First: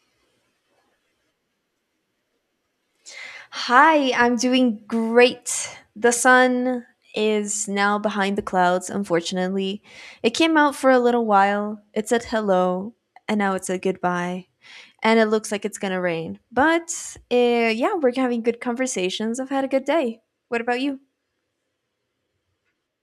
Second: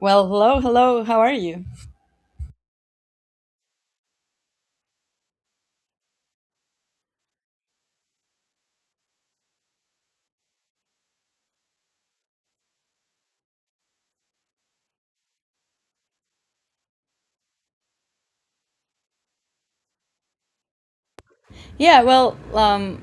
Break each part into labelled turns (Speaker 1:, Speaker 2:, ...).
Speaker 1: Well, hello, hello. How are you?
Speaker 2: Hi, I'm doing great. The sun is now behind the clouds, unfortunately. It came out for a little while, it said hello, and now it said goodbye. And it looks like it's gonna rain. But yeah, we're having good conversations. I've had a good day. What about you?
Speaker 1: Yeah, well,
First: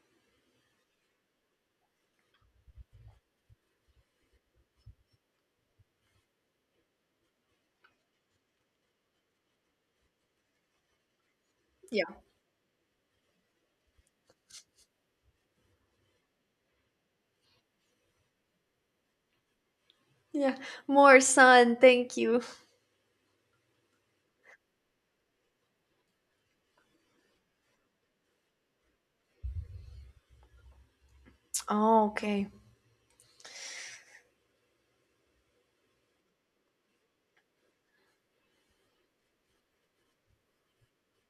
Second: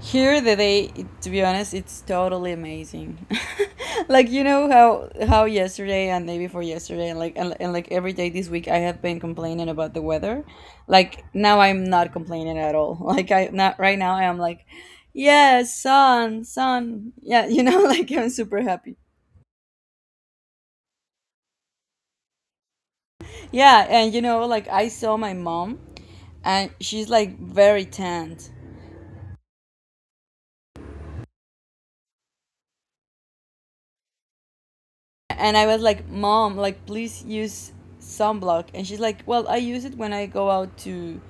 Speaker 1: here the day, to be honest, it's totally amazing. Like you know how yesterday and day before yesterday and like and like every day this week I have been complaining about the weather. Like now I'm not
Speaker 2: Yeah.
Speaker 1: complaining at all. Like I not right now I am like, yeah, sun, sun. Yeah, you know, like I'm super happy.
Speaker 2: Yeah. More sun, thank you.
Speaker 1: Yeah, and you know, like I saw my mom, and she's like very tanned.
Speaker 2: Oh, okay.
Speaker 1: And I was like, "Mom, like please use sunblock." And she's like, "Well, I use it when I go out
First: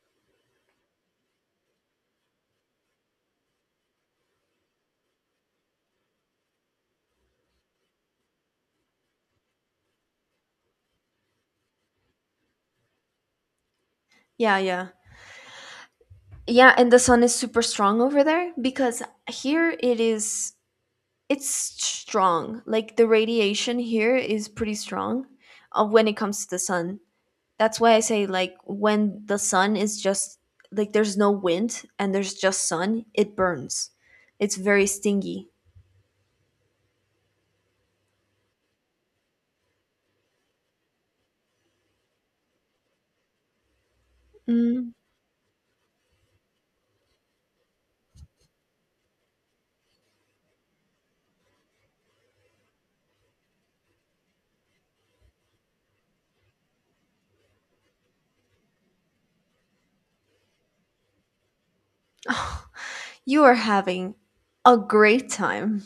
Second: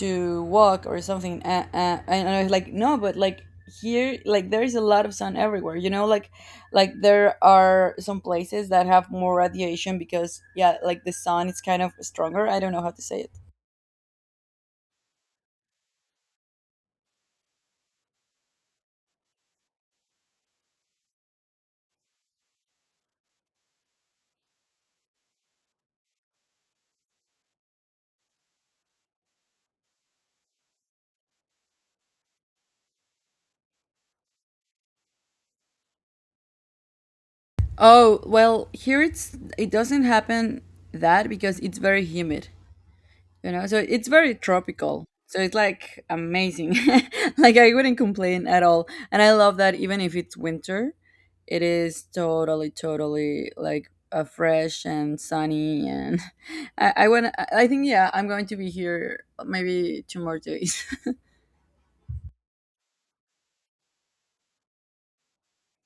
Speaker 1: to walk or something." And I was like, "No, but like here, like there is a lot of sun everywhere. You know, like there are some places that have more radiation because yeah, like the sun is kind of stronger. I don't know how to say it."
Speaker 2: Yeah, yeah. Yeah, and the sun is super strong over there because here it is it's strong. Like the radiation here is pretty strong when it comes to the sun. That's why I say, like, when the sun is just like there's no wind and there's just sun, it burns. It's very stingy.
Speaker 1: Oh, well, here it's it doesn't happen that because it's very humid. You know, so it's very
Speaker 2: Mm.
Speaker 1: tropical, so it's like amazing. Like I wouldn't complain at all, and I love that even if it's winter it is totally totally like fresh and sunny and I want I think yeah I'm going to be here maybe two more days.
Speaker 2: You are having a great time.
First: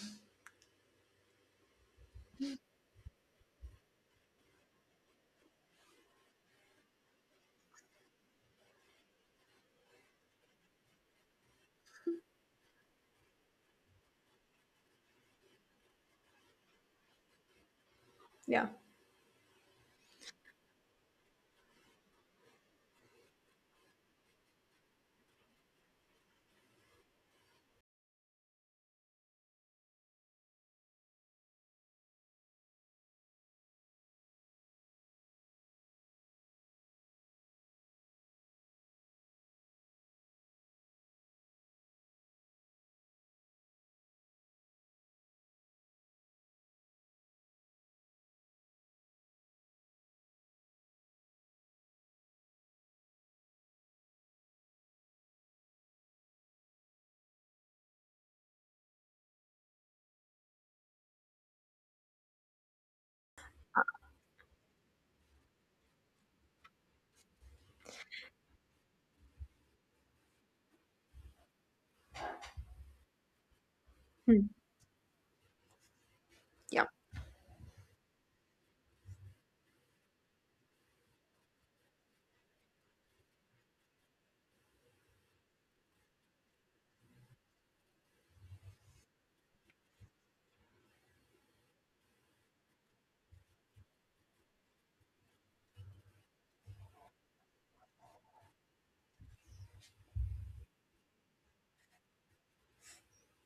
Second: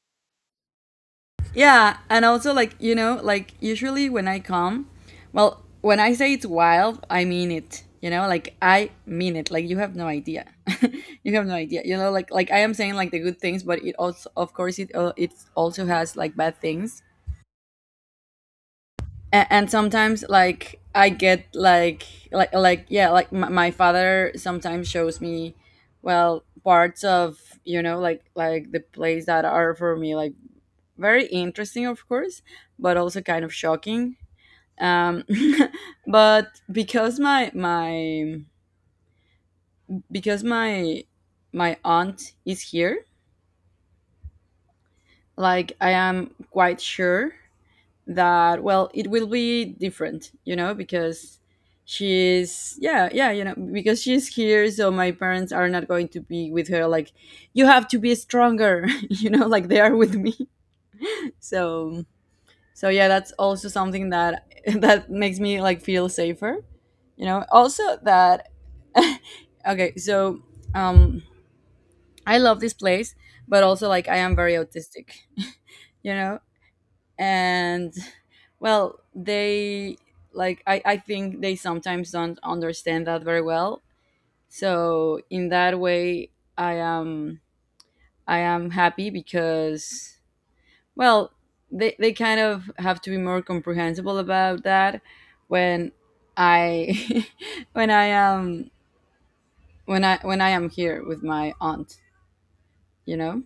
Speaker 1: Yeah, and also like you know, like usually when I come, well, when I say it's wild, I mean it. You know, like I mean it. Like you have no idea. You have no idea. You know, like I am saying like the good things, but it also, of course, it it also has like bad things.
Speaker 2: Yeah.
Speaker 1: And sometimes like I get like like yeah, like my father sometimes shows me, well, parts of you know like the place that are for me like very interesting, of course, but also kind of shocking. Um, but because my because my aunt is here, like I am quite sure that well, it will be different, you know, because she's yeah, yeah, you know, because she's here so my parents are not going to be with her like you have to be stronger. You know, like they are with me. So so yeah, that's also something that that makes me like feel safer, you know, also that okay, so um I love this place but also like I am
Speaker 2: Hmm.
Speaker 1: very autistic, you know,
Speaker 2: Yeah.
Speaker 1: and well they like I think they sometimes don't understand that very well. So in that way i am I am happy because, well, they kind of have to be more comprehensible about that when I when I am when I am here with my aunt, you know?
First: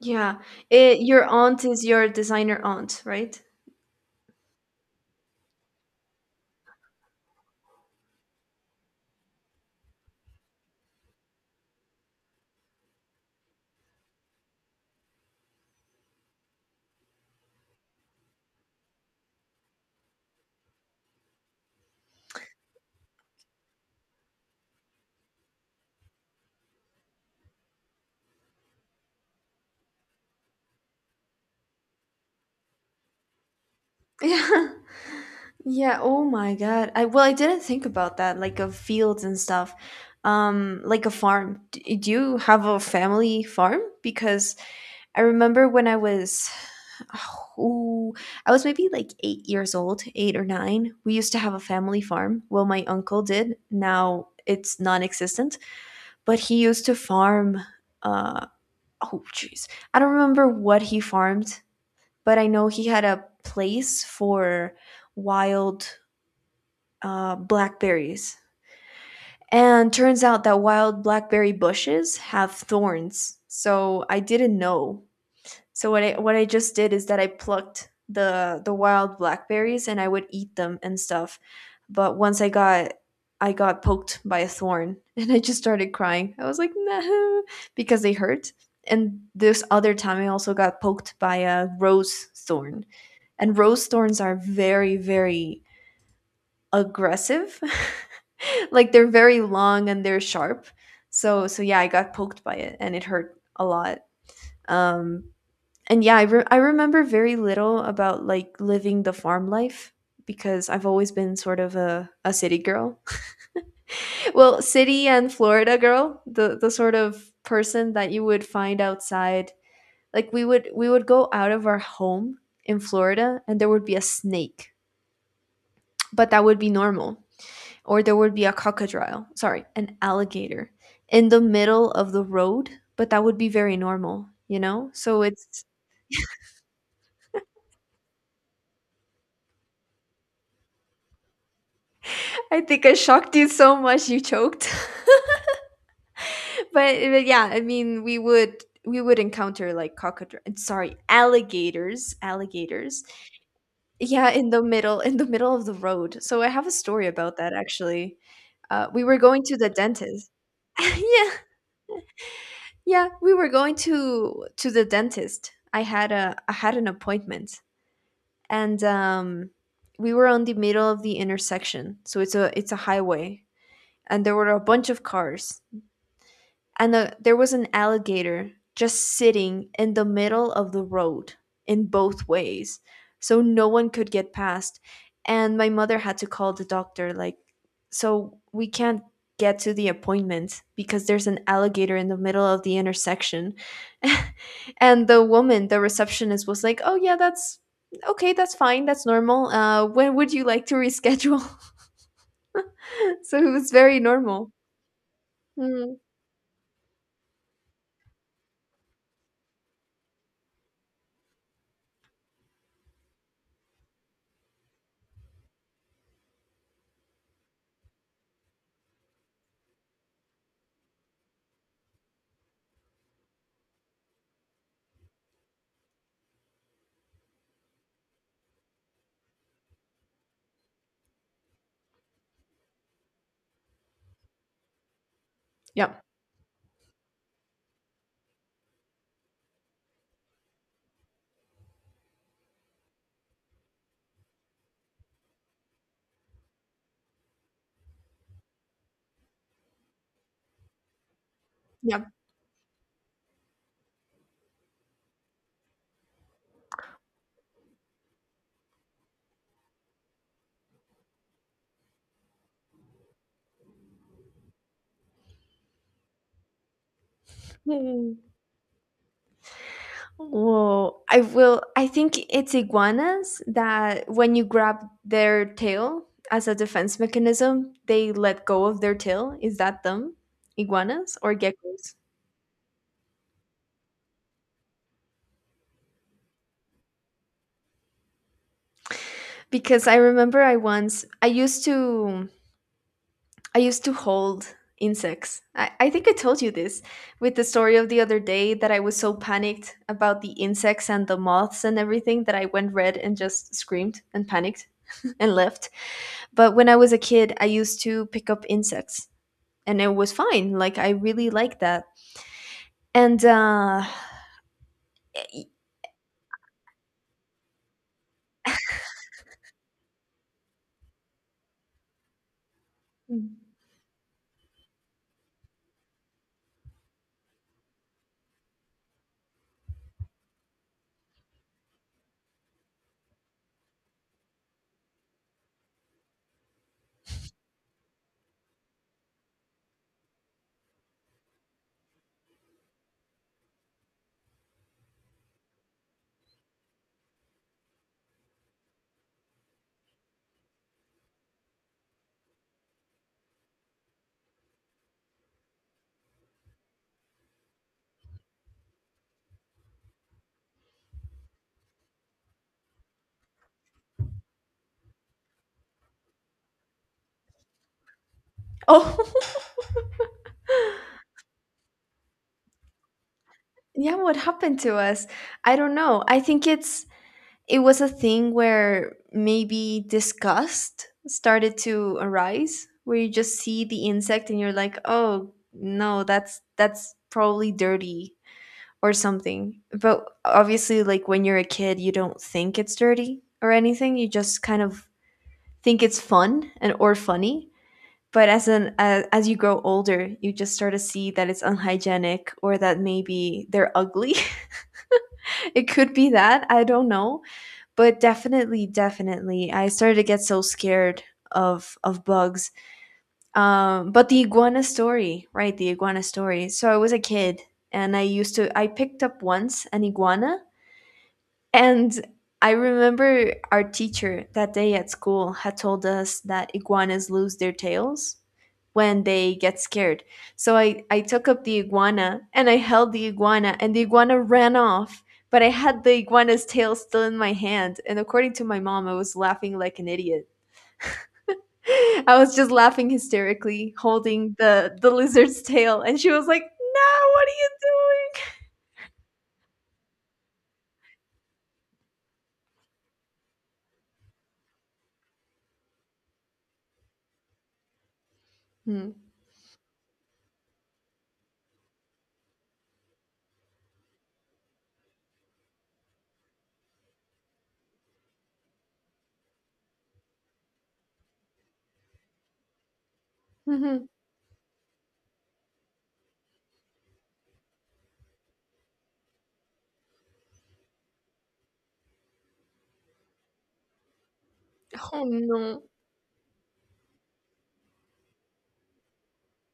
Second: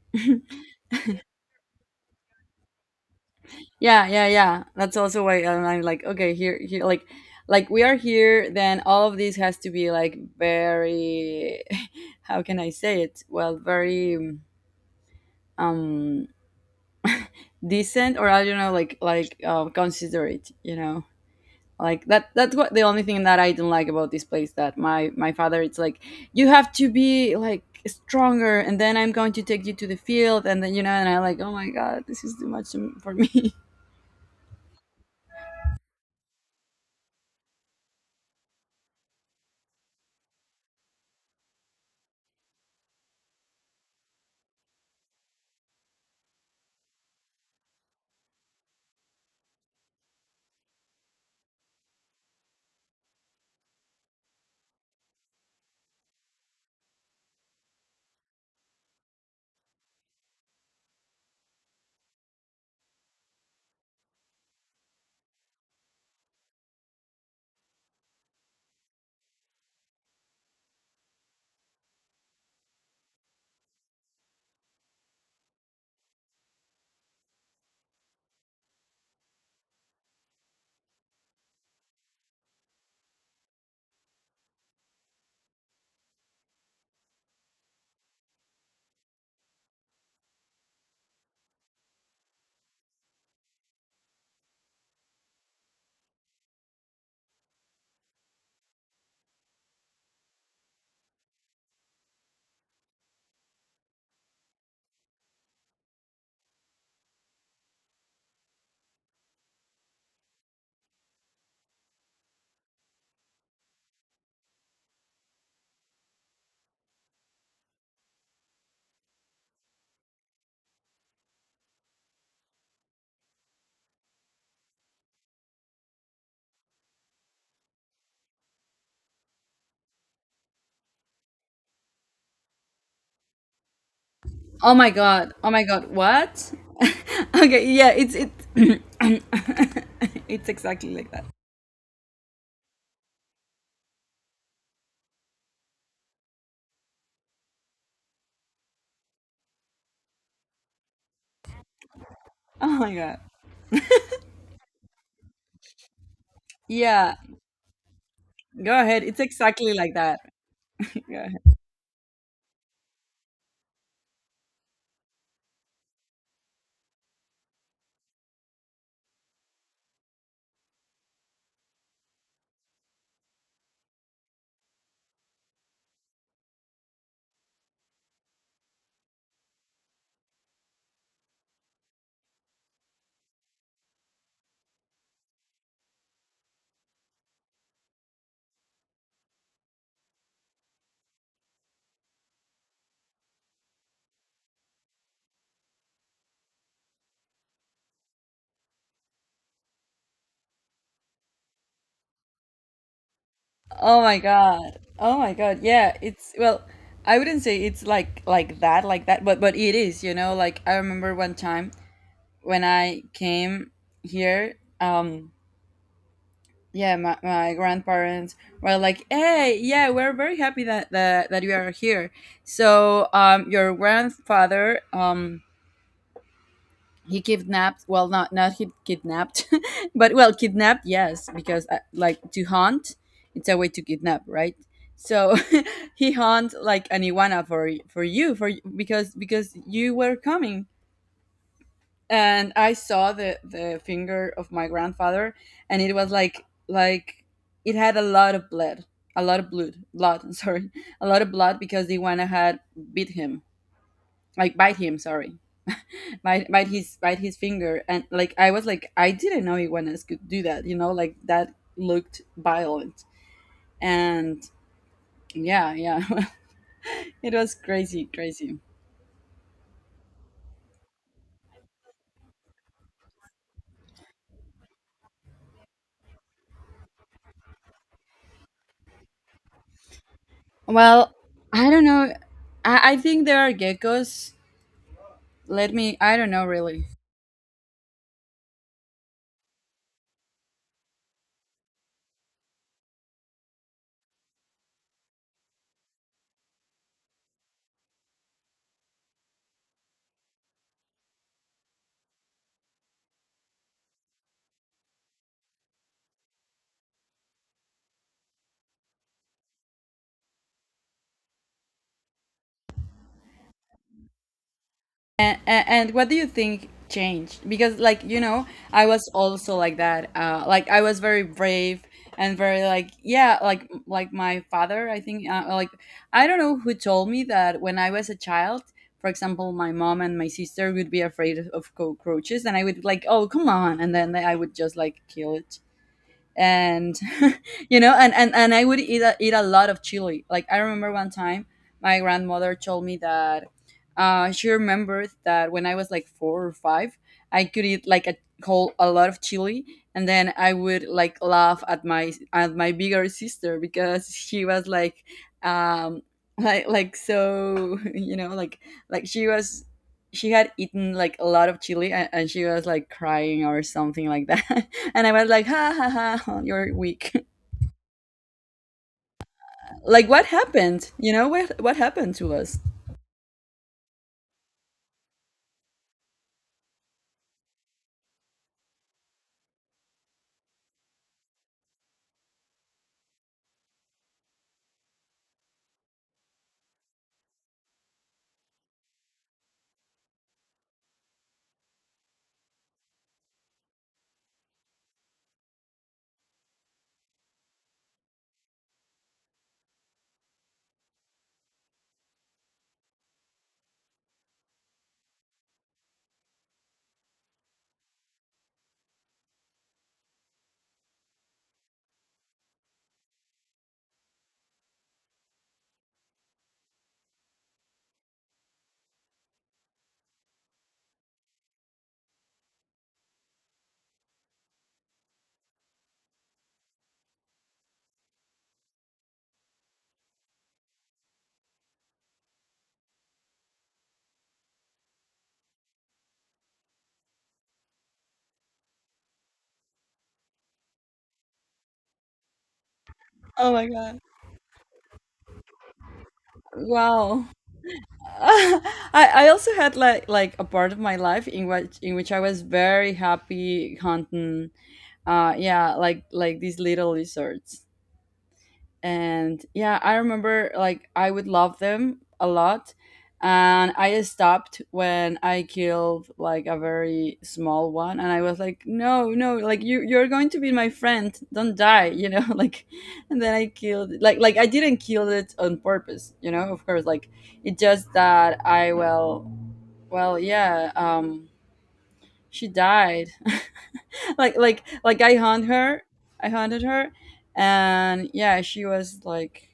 Speaker 2: Yeah. Your aunt is your designer aunt, right?
Speaker 1: Yeah, yeah, yeah. That's also why I'm like, okay, here here like we are here, then all of this has to be like very how can I say it? Well, very um decent or I don't know, like considerate, you know. Like that's what the only thing that I don't like about this place that my father it's like you have to be like stronger and then I'm going to take you to the field and then you know and I like oh my god this is too much to- for me.
Speaker 2: Yeah. Yeah, oh my God. I well, I didn't think about that, like, of fields and stuff. Like a farm. Do you have a family farm? Because I remember when I was oh, I was maybe like 8 years old, 8 or 9. We used to have a family farm. Well, my uncle did. Now it's non-existent, but he used to farm uh oh jeez. I don't remember what he farmed, but I know he had a place for wild blackberries. And turns out that wild blackberry bushes have thorns. So I didn't know. So what I just did is that I plucked the wild blackberries and I would eat them and stuff. But once I got poked by a thorn and I just started crying. I was like, no, because they hurt. And this other time I also got poked by a rose thorn. And rose thorns are very, very aggressive. Like they're very long and they're sharp. So yeah, I got poked by it and it hurt a lot. Um and yeah, I remember very little about like living the farm life because I've always been sort of a city girl. Well, city and Florida girl, the sort of person that you would find outside. Like we would go out of our home in Florida and there would be a snake, but that would be normal, or there would be a crocodile, sorry, an alligator in the middle of the road, but that would be very normal, you
Speaker 1: Oh
Speaker 2: know?
Speaker 1: my god, oh my god, what? Okay, yeah, it's it it's exactly like that.
Speaker 2: I think I shocked you so much you choked. But yeah, I mean, we would encounter like crocodile, sorry, alligators
Speaker 1: Oh my
Speaker 2: alligators
Speaker 1: god.
Speaker 2: yeah, in the middle of the road. So I have a story
Speaker 1: Yeah,
Speaker 2: about that, actually.
Speaker 1: go ahead,
Speaker 2: We were
Speaker 1: it's
Speaker 2: going to the
Speaker 1: exactly like that.
Speaker 2: dentist.
Speaker 1: Yeah.
Speaker 2: Yeah. Yeah, we were going to the dentist. I had an appointment. And we were on the middle of the intersection, so it's a highway, and there were a bunch of cars, and there was an alligator just sitting in the middle of the road in both ways, so no one could get past. And my mother had to call the doctor, like, so we can't get to the appointment because there's an alligator in the middle of the intersection. And the receptionist was like, "Oh yeah, that's okay, that's fine, that's normal. When would you like to reschedule?" So it was very
Speaker 1: Oh my
Speaker 2: normal.
Speaker 1: God. Oh my God.
Speaker 2: Mm,
Speaker 1: Yeah, it's well, I wouldn't say it's like like that, but it is, you know, like I remember one time when I came here, yeah, my grandparents were like, "Hey, yeah, we're very happy that that you are here." So, your grandfather he kidnapped well not he kidnapped but well kidnapped yes because like to hunt it's a way to kidnap, right? So
Speaker 2: yeah,
Speaker 1: he hunt like an iguana for you because you were coming. And I saw the finger of my grandfather, and it was like it had a lot of blood, a lot of blood sorry, a lot of blood because the
Speaker 2: yeah.
Speaker 1: iguana had bit him, like bite him, sorry, bite his finger. And like I was like I didn't know iguanas could do that, you know, like that looked violent. And yeah, yeah, it was crazy, crazy.
Speaker 2: Whoa, I will. I think it's iguanas that when you grab their tail as a defense mechanism, they let go of their tail. Is that them?
Speaker 1: Well,
Speaker 2: Iguanas or
Speaker 1: I don't
Speaker 2: geckos?
Speaker 1: know, I think there are geckos. Let me I don't know really.
Speaker 2: Because I remember I once I used to hold insects. I think I told you this with the story of the other day that I was so panicked about the insects and the moths and everything that I went red and just screamed and panicked and left. But when I was a kid, I used to pick up insects and it was fine. Like I really liked that. And
Speaker 1: And what do you think changed? Because, like, you know, I was also like that. Like, I was very brave and very like, yeah, like my father. I think, like, I don't know who told me that when I was a child. For example, my mom and my sister would be afraid of cockroaches, and I would like, "Oh, come on!" and then I would just like kill it. And you know, and, and I would eat eat a lot of chili. Like I remember one time my grandmother told me that she remembered that when I was like four or five I could eat like a whole a lot of chili. And then I would like laugh at my bigger sister because she was like um like so you know like she was, she had eaten like a lot of chili, and she was like crying or something like that. And I was like, ha ha ha, ha, you're weak.
Speaker 2: oh
Speaker 1: Like, what happened? You know, what happened to us?
Speaker 2: yeah, what happened to us? I don't know. I think it was a thing where maybe disgust started to arise where you just see the insect and you're like, "Oh, no, that's probably dirty." Or something. But obviously, like when you're a kid, you don't think it's dirty or anything. You just kind of think it's fun and or funny, but as you grow older, you just start to see that it's unhygienic or that maybe they're ugly. It could be that, I don't know. But definitely, definitely I started to get so scared of bugs. But the iguana story, right, the iguana story. So I was a kid and I used to I picked up once an iguana. And I remember our teacher that day at school had told us that iguanas lose their tails when they get scared. So I took up the iguana and I held the iguana, and the iguana ran off. But I had the iguana's tail still in my hand. And according to my mom, I was laughing like an idiot. I was just laughing
Speaker 1: Oh my
Speaker 2: hysterically,
Speaker 1: god.
Speaker 2: holding the lizard's tail. And she was like, "No, what
Speaker 1: Wow. I, I also had like a part of my life in which I was very happy hunting yeah, like these little lizards.
Speaker 2: are you
Speaker 1: And yeah, I remember like I would love them a lot. And I stopped when I killed like a very small one and I was like no, no, like you, you're going to be my friend, don't die, you know. Like, and then I
Speaker 2: doing?" Hmm.
Speaker 1: killed like I didn't kill it on purpose, you know, of course, like it just that I well, well, yeah, she died. Like like
Speaker 2: Oh,
Speaker 1: I hunt
Speaker 2: no.
Speaker 1: her, I hunted her, and yeah, she was like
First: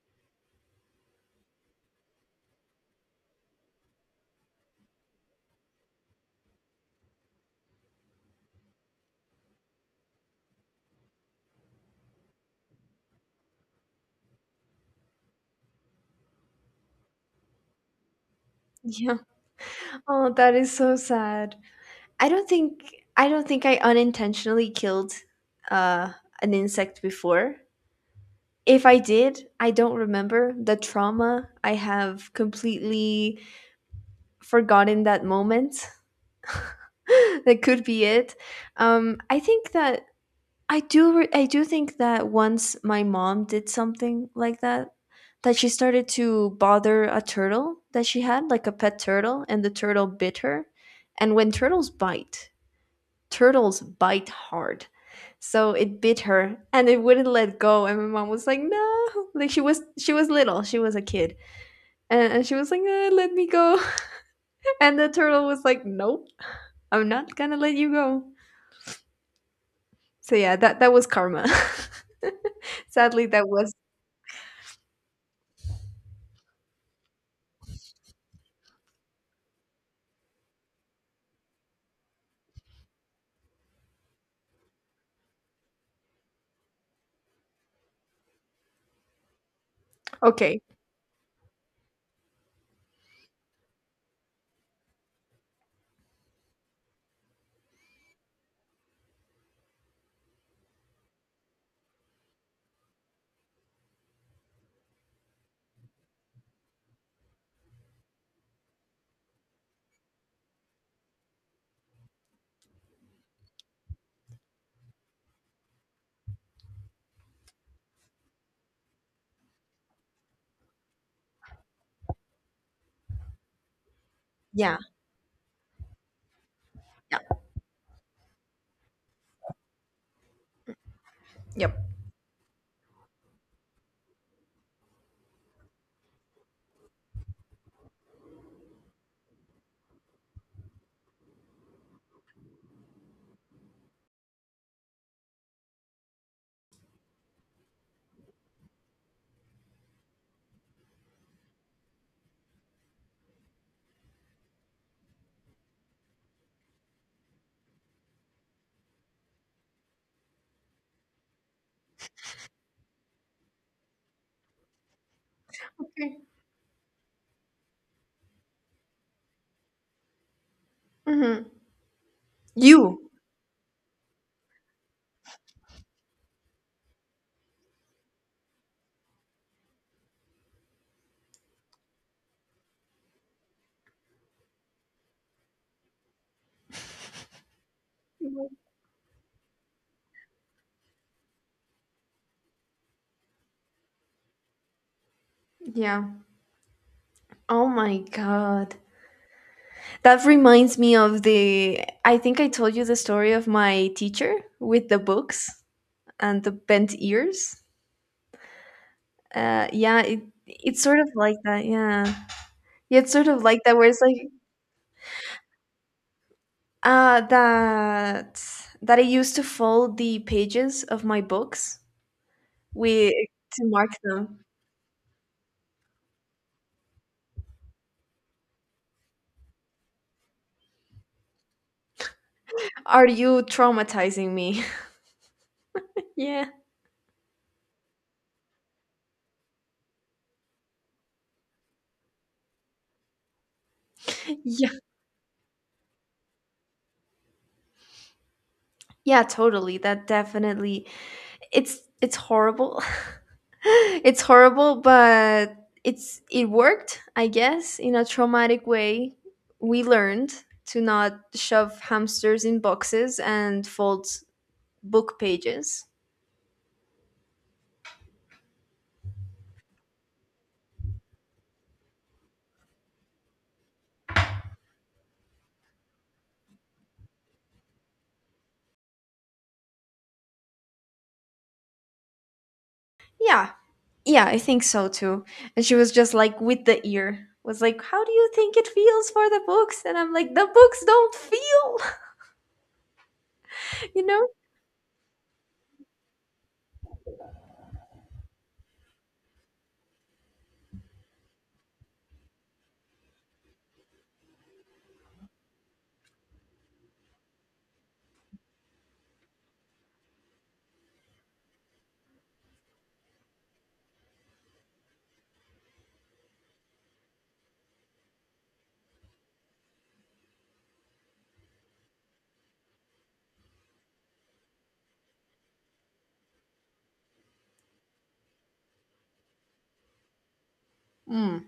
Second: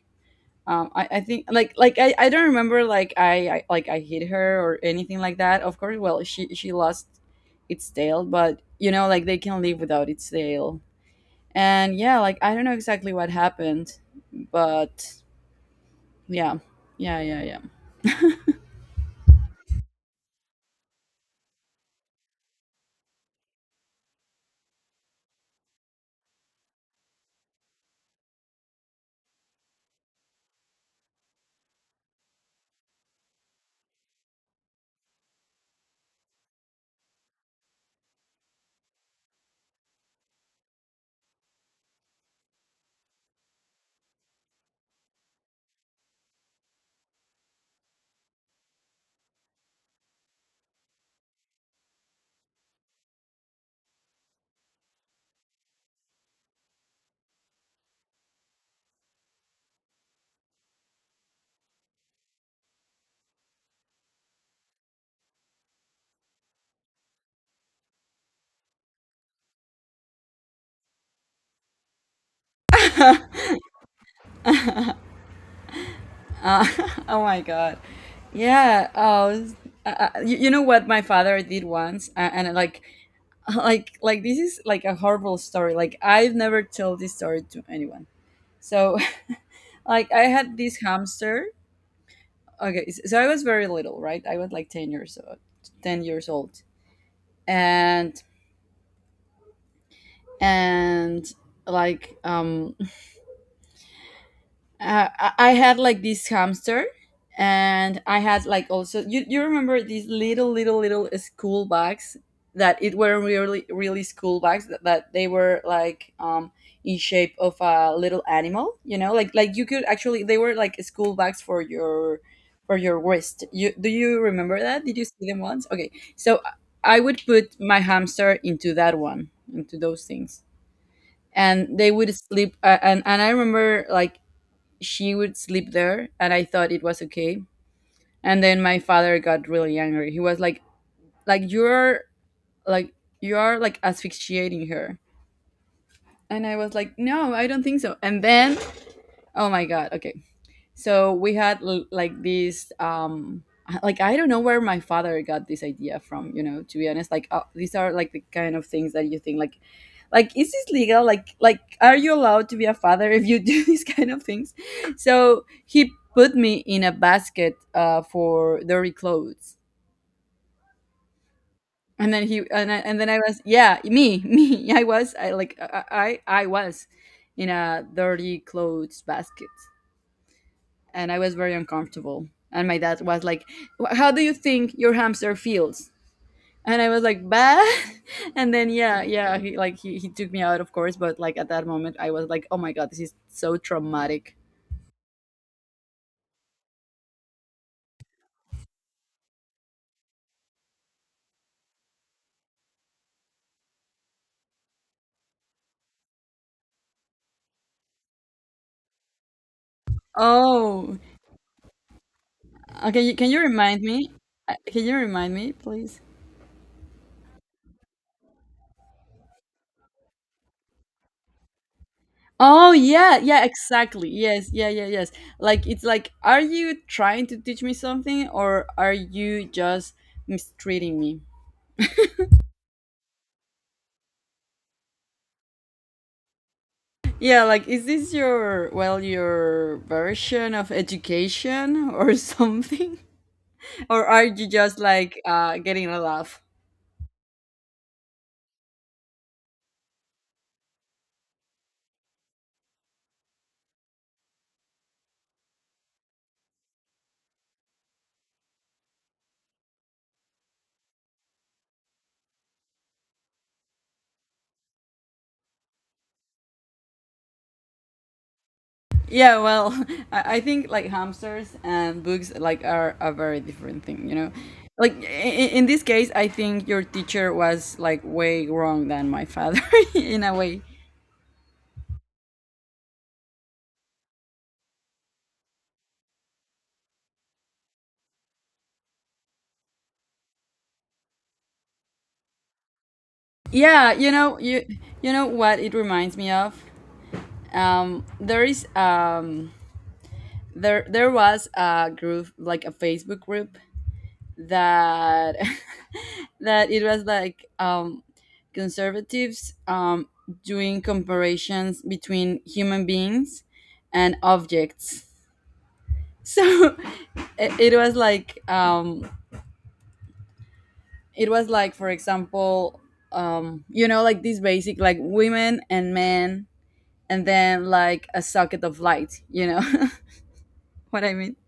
Speaker 1: I think like I don't remember like I like I hit her or anything like that, of course. Well, she lost its tail, but you know like they can live without its tail. And yeah, like I don't know exactly what happened, but yeah, yeah, yeah, yeah.
Speaker 2: Yeah. Oh, that is so sad. I don't think I don't think I unintentionally killed uh, an insect before. If I did, I don't remember the trauma. I have completely forgotten that moment. That could be it. I think that I do think that once my mom did something like that, that she started to bother a turtle, that she had like a pet turtle, and the turtle bit her. And when turtles bite, turtles bite hard. So it bit her and it wouldn't let go. And my mom was like, no, like, she was little, she was a kid. And she was like, let me go." And the turtle was like, nope, I'm not gonna let you go. So yeah, that was karma. Sadly, that was.
Speaker 1: Uh, oh my god, yeah, oh, you, you know what my father did once, and like like this is like a horrible story, like I've never told this story to anyone. So like I had
Speaker 2: Okay.
Speaker 1: this hamster. Okay, so I was very little, right? I was like 10 years old, 10 years old. and and like I had like this hamster, and I had like also you remember these little little school bags that it were really school bags that, that they were like in shape of a little animal, you know, like you could actually they were like school bags for your wrist. You do you remember
Speaker 2: Yeah.
Speaker 1: that, did you see them once? Okay, so I
Speaker 2: Yeah.
Speaker 1: would put my hamster into that one, into those things. And
Speaker 2: Yep.
Speaker 1: they would sleep, and I remember like she would sleep there and I thought it was okay. And then my father got really angry, he was like you're like you are like asphyxiating her. And I was like no, I don't think so. And then oh my god, okay. So we had like this, like I don't know where my father got this idea from. You know, to be honest, like these are like the kind of things that you think like is this legal? Like are you allowed to be a father if you do these kind of things? So he
Speaker 2: Okay.
Speaker 1: put me in a basket for dirty clothes.
Speaker 2: Mm-hmm.
Speaker 1: And then he and, I, and then
Speaker 2: You.
Speaker 1: I was yeah me me I was I like I was in a dirty clothes basket, and I was very uncomfortable. And my dad was like, "How do you think your hamster feels?" And I was like, "Bah." And then yeah, yeah, he like he took me out, of course. But like at that moment, I was like, "Oh my god, this is so traumatic."
Speaker 2: Yeah. Oh my God. That reminds me of the. I think I told you the story of my teacher with the books and the bent ears. Yeah, it's sort
Speaker 1: Oh,
Speaker 2: of like that. Yeah. Yeah,
Speaker 1: okay.
Speaker 2: it's sort
Speaker 1: Can you
Speaker 2: of like that,
Speaker 1: remind
Speaker 2: where it's
Speaker 1: me?
Speaker 2: like
Speaker 1: Can you remind me, please?
Speaker 2: uh, that that I used to fold the pages of my books
Speaker 1: Oh
Speaker 2: with
Speaker 1: yeah, yeah,
Speaker 2: to mark
Speaker 1: exactly.
Speaker 2: them.
Speaker 1: Yes, yeah, yeah, yes. Like it's like, are you trying to teach me something, or are you just mistreating me?
Speaker 2: Are you traumatizing me? Yeah.
Speaker 1: Yeah, like is this your well your version of education or something? Or are you just like getting a laugh?
Speaker 2: Yeah, totally. That definitely it's horrible. It's horrible, but it worked, I guess, in a traumatic way. We learned to not shove hamsters in boxes and fold book pages.
Speaker 1: Yeah, well, I think like hamsters and books like are a very different thing, you know? Like in this case, I think your teacher was like way wrong than my father in a way.
Speaker 2: Yeah. Yeah, I think so too. And she was just like with the ear. Was like, "How do you think it feels for the books?" And I'm like, "The books don't feel."
Speaker 1: Yeah,
Speaker 2: You
Speaker 1: you
Speaker 2: know?
Speaker 1: know, you know what it reminds me of? There is there was a group like a Facebook group that that it was like conservatives doing comparisons between human beings and objects. So it was like it was like for example, you know, like this basic like women and men, and then like a socket of light. You know what I mean?
Speaker 2: Mm,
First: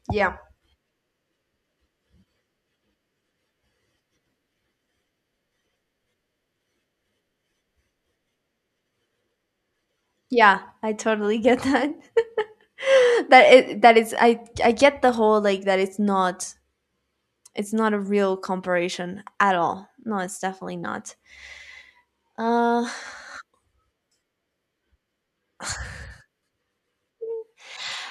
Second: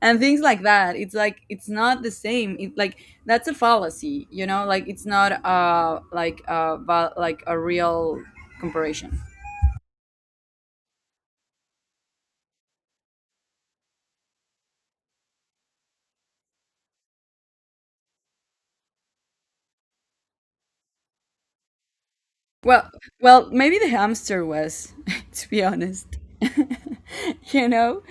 Speaker 1: And
Speaker 2: yeah.
Speaker 1: things like that, it's like it's not the same, like that's a fallacy, you know, like it's not like like a real comparison.
Speaker 2: Yeah, I totally get that. That is I get the whole, like, that it's not a real comparison at all. No, it's definitely not. Uh
Speaker 1: Well, well maybe the hamster was, to be honest, you know,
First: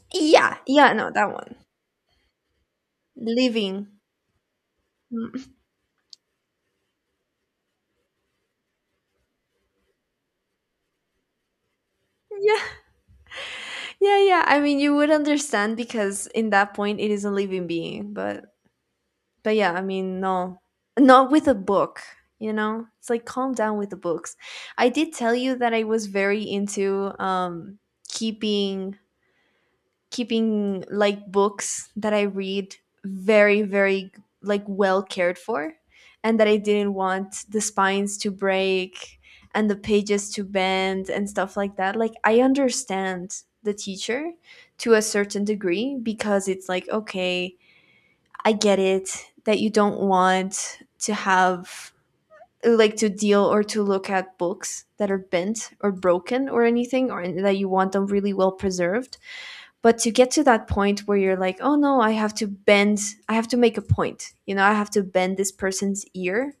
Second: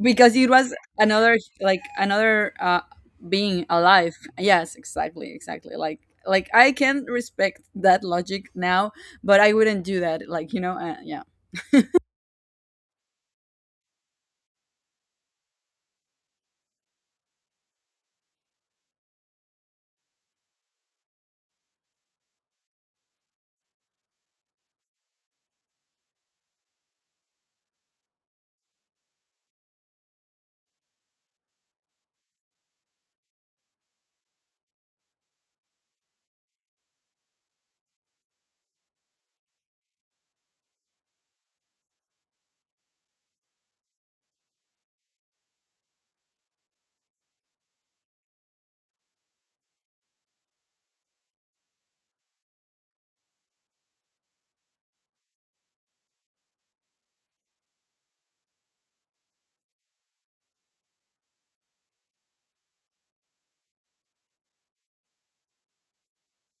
Speaker 1: because it
Speaker 2: yeah,
Speaker 1: was
Speaker 2: yeah, no, that
Speaker 1: another
Speaker 2: one.
Speaker 1: like another being
Speaker 2: Living.
Speaker 1: alive, yes, exactly,
Speaker 2: Mm.
Speaker 1: exactly, like I can respect that logic now, but I wouldn't do that, like, you know, yeah.
Speaker 2: Yeah, yeah, yeah. I mean, you would understand because in that point it is a living being, but yeah, I mean, no. Not with a book, you know? It's like calm down with the books. I did tell you that I was very into keeping keeping like books that I read very, very like well cared for, and that I didn't want the spines to break and the pages to bend and stuff like that. Like I understand the teacher to a certain degree, because it's like, okay, I get it, that you don't want to have, like, to deal or to look at books that are bent or broken or anything, or that you want them really well preserved. But to get to that point where you're like, oh no, I have to make a point, you know, I have to bend this person's ear,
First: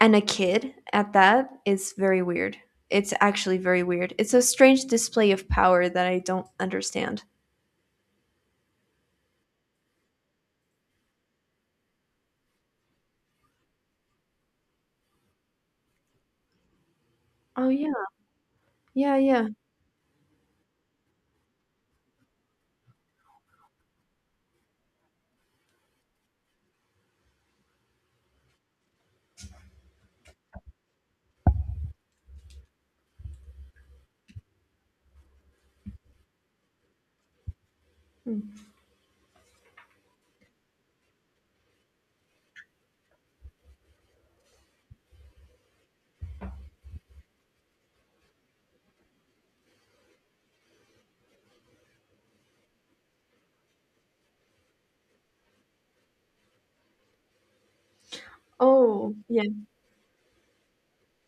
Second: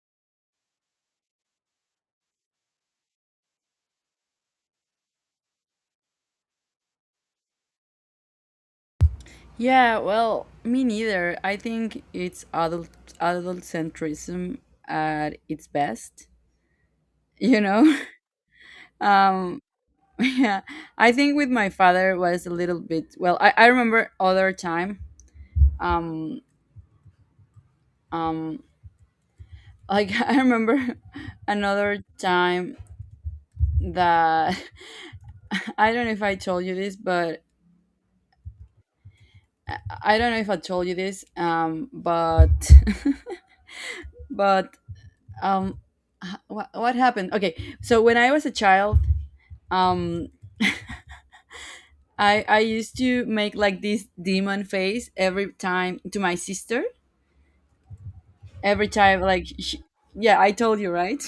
Speaker 2: and a kid at that, is very weird. It's actually very weird. It's a strange display of power that I don't understand.
Speaker 1: Yeah, well, me neither. I think it's adult centrism at its best, you
Speaker 2: Oh
Speaker 1: know?
Speaker 2: yeah, yeah, yeah.
Speaker 1: Um yeah. I think with my father was a little bit, well, I remember other time. Um um like I remember another time that I don't know if I told you this, but
Speaker 2: Hmm.
Speaker 1: I don't know if I told you this, but but um, what happened? Okay, so when I was a child, um I used to make like this demon face every time to my sister, every
Speaker 2: Oh
Speaker 1: time
Speaker 2: yeah,
Speaker 1: like yeah, I told you right?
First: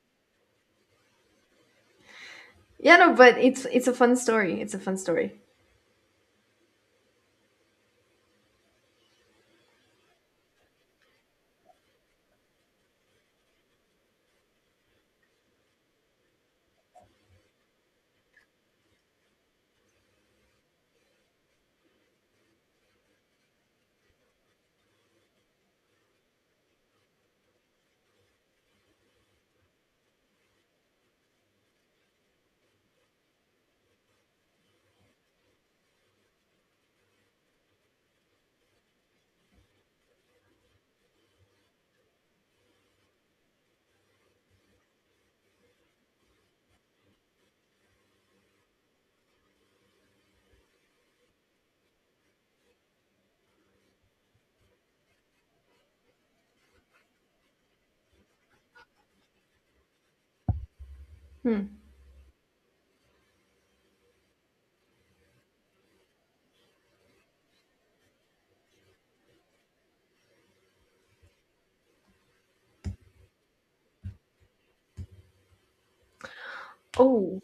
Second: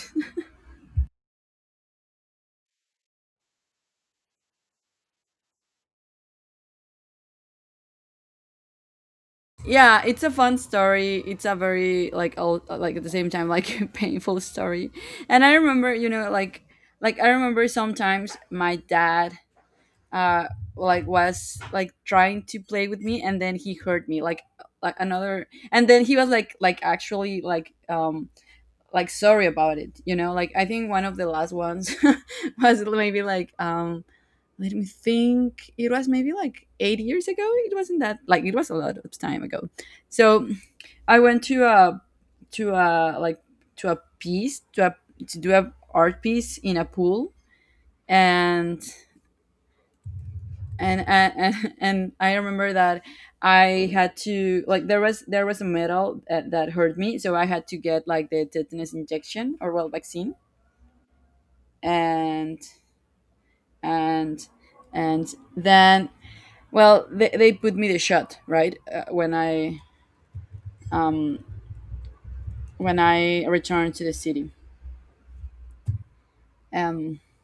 Speaker 2: yeah, no, but it's a fun story, it's a fun story.
Speaker 1: Yeah, it's a fun story, it's a very like old, like at the same time like painful story. And I remember, you know, like I remember sometimes my dad uh like was like trying to play with me and then he hurt me like another, and then he was like actually like sorry about it, you know, like I think one of the last ones was maybe like let me think, it was maybe like 8 years ago, it wasn't that like, it was a lot of time ago. So I went to a to a like to a piece to a to do a art piece in a pool, and and I remember that I had to like there was a metal that, that hurt me, so I had to get like the tetanus injection or well vaccine.
Speaker 2: Hmm.
Speaker 1: And and and then well they put me the shot right when I um when I returned to the city. um
Speaker 2: Oh.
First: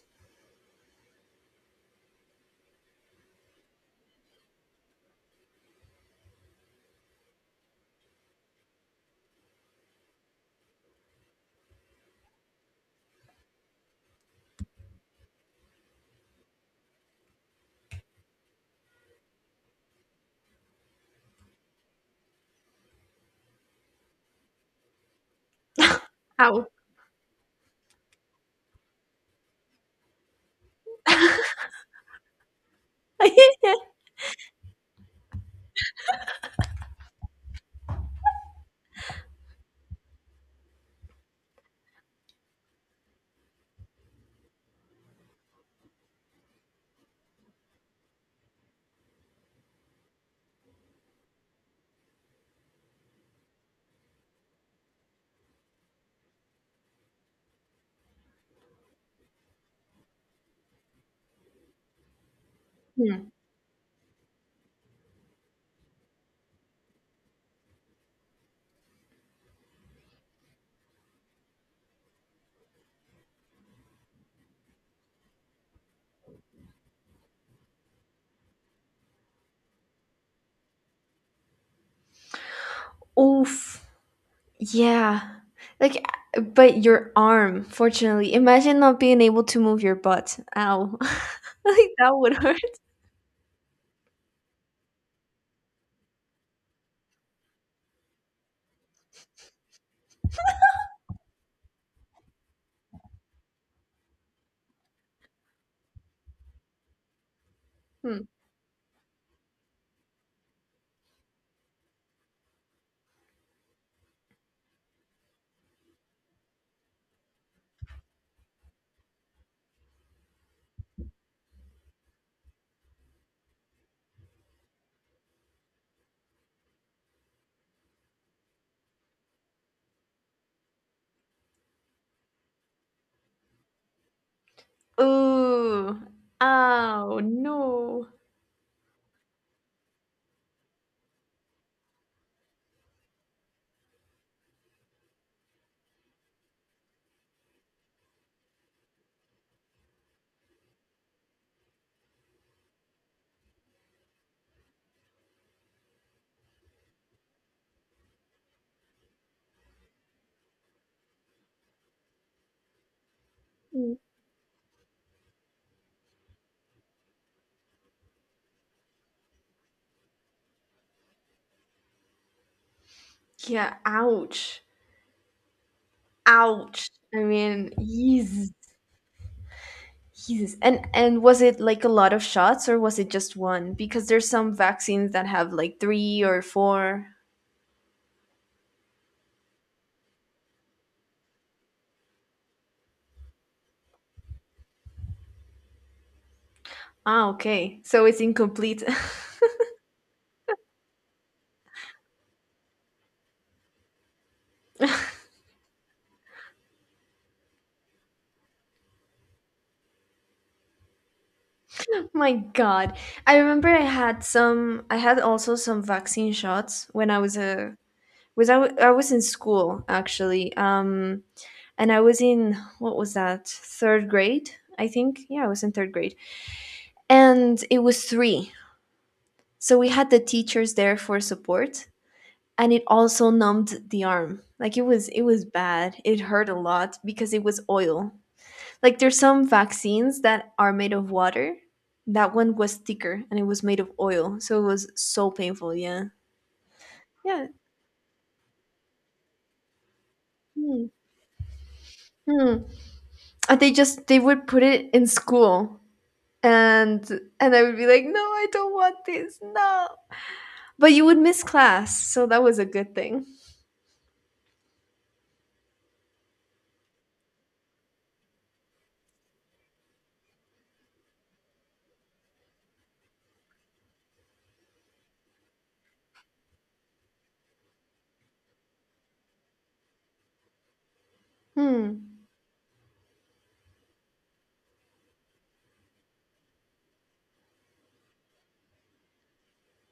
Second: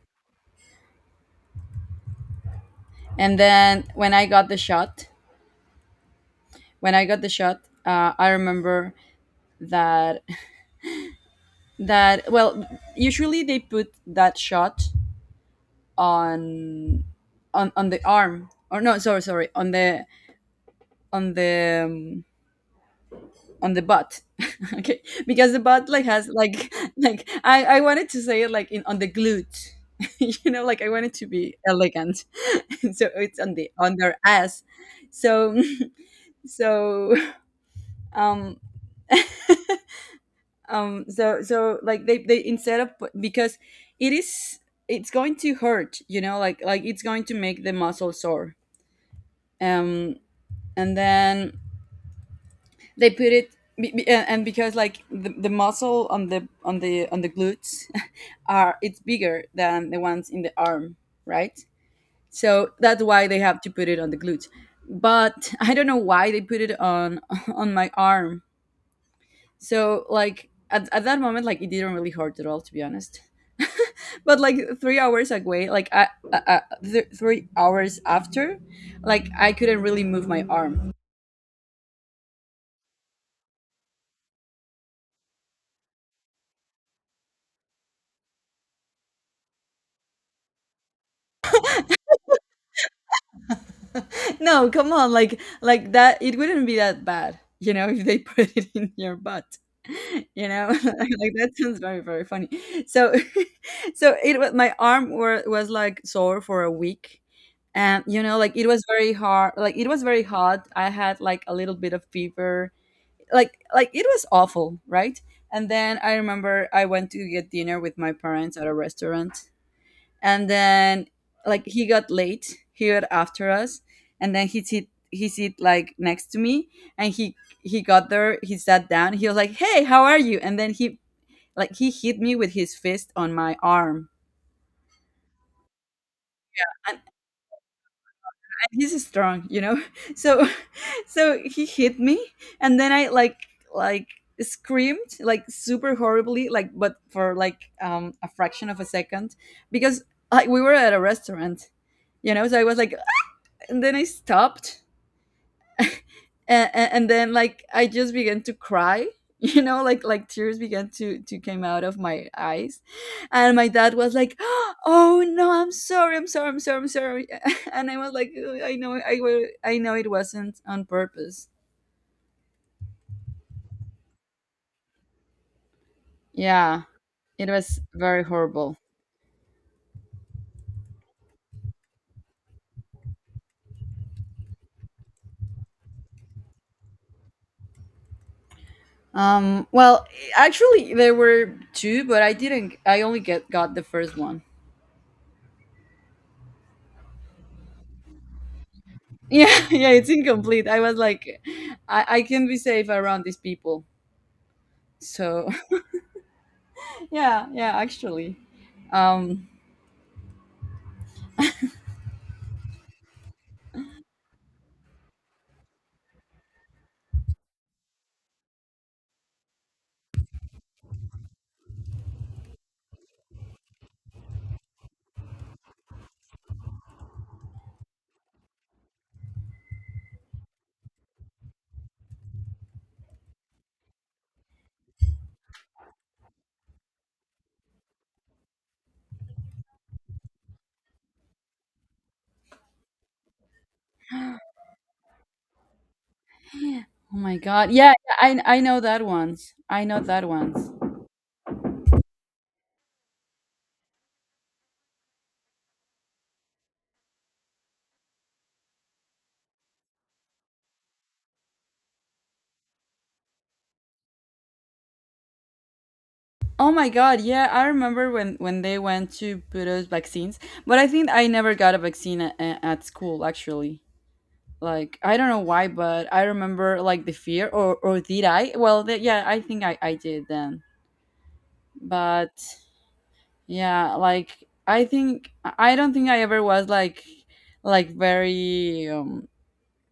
Speaker 1: and then when I got the shot, I remember that that well, usually they put that shot on on the arm, or no, sorry, on the on the um, on the butt. Okay, because the butt like has
Speaker 2: How?
Speaker 1: like, like I wanted to say it like in on the glute, you know, like I wanted to be elegant. So it's on the on their ass. So so um so so like they instead of because it is, it's going to hurt, you know, like it's going to make the muscle sore. um and then they put it and because like the muscle on the on the glutes are, it's bigger than the ones in the arm, right? So that's why
Speaker 2: Hmm.
Speaker 1: they have to put it on the glutes. But I don't know why they put it on on my arm. So like at that moment like it didn't really hurt at all, to be honest. But like 3 hours away like 3 hours after, like I couldn't really move my arm.
Speaker 2: Oof. Yeah. Like, but your arm, fortunately. Imagine not being able to move your butt. Ow. Like, that would hurt.
Speaker 1: No, come on, like that it wouldn't be that bad, you know, if they put it in your butt. You know? Like that sounds very, very funny. So so it was my arm was like sore for a week. And
Speaker 2: Hmm.
Speaker 1: you know, like it was very hard, like it was very hot, I had like a little bit of fever. Like it was awful, right? And then I remember I went to get dinner with my parents at a restaurant, and then like he got after us. And then he sit like next to me. And he got there, he sat down, he was like, "Hey, how are you?" And then he like he hit me with his fist on my arm.
Speaker 2: Ooh.
Speaker 1: And
Speaker 2: Ow. No.
Speaker 1: he's strong, you know. So so he hit me, and then I like screamed like super horribly like, but for like a fraction of a second, because like we were at a restaurant, you know, so I was like, and then I stopped. And then like I just began to cry. You know, like tears began to came out of my eyes. And my
Speaker 2: Mm.
Speaker 1: dad was like, "Oh no, I'm sorry, I'm sorry, I'm sorry, I'm sorry." And I was like, "Ugh, I know, I will, I know it wasn't on purpose."
Speaker 2: Yeah. Ouch.
Speaker 1: Yeah,
Speaker 2: Ouch. I
Speaker 1: it
Speaker 2: mean,
Speaker 1: was very
Speaker 2: Jesus.
Speaker 1: horrible.
Speaker 2: Jesus. And was it like a lot of shots or was it just one? Because there's some vaccines that have like three or four.
Speaker 1: Well, actually there were two, but I didn't, I only get got the first one.
Speaker 2: Ah, okay. So it's incomplete.
Speaker 1: Yeah, yeah, it's incomplete. I was like, I can be safe around these people. So yeah, yeah, actually. Um,
Speaker 2: My God. I remember I had also some vaccine shots when I was a, was I, w- I was in school actually. And I was in, what was that? Third grade, I think. Yeah, I was in third grade. And it was three. So we had the teachers there for support, and it also numbed the arm. Like it was bad. It hurt a lot because it was oil. Like there's some vaccines that are made of water. That one was thicker and it was made of
Speaker 1: oh
Speaker 2: oil, so it was so painful. Yeah,
Speaker 1: my
Speaker 2: yeah.
Speaker 1: god. Yeah, yeah, I know that ones. I know that ones.
Speaker 2: Hmm. Hmm. And they would put it in school, and and I would be like, no, I don't want this, no. But you would miss class, so that was a good thing.
Speaker 1: Oh my god, yeah, I remember when they went to put us vaccines, but I think I never got a vaccine at school actually. Like, I don't know why, but I remember like the fear, or did I? Well, the, yeah, I think I did then.
Speaker 2: Hmm.
Speaker 1: But yeah, like I think I don't think I ever was like very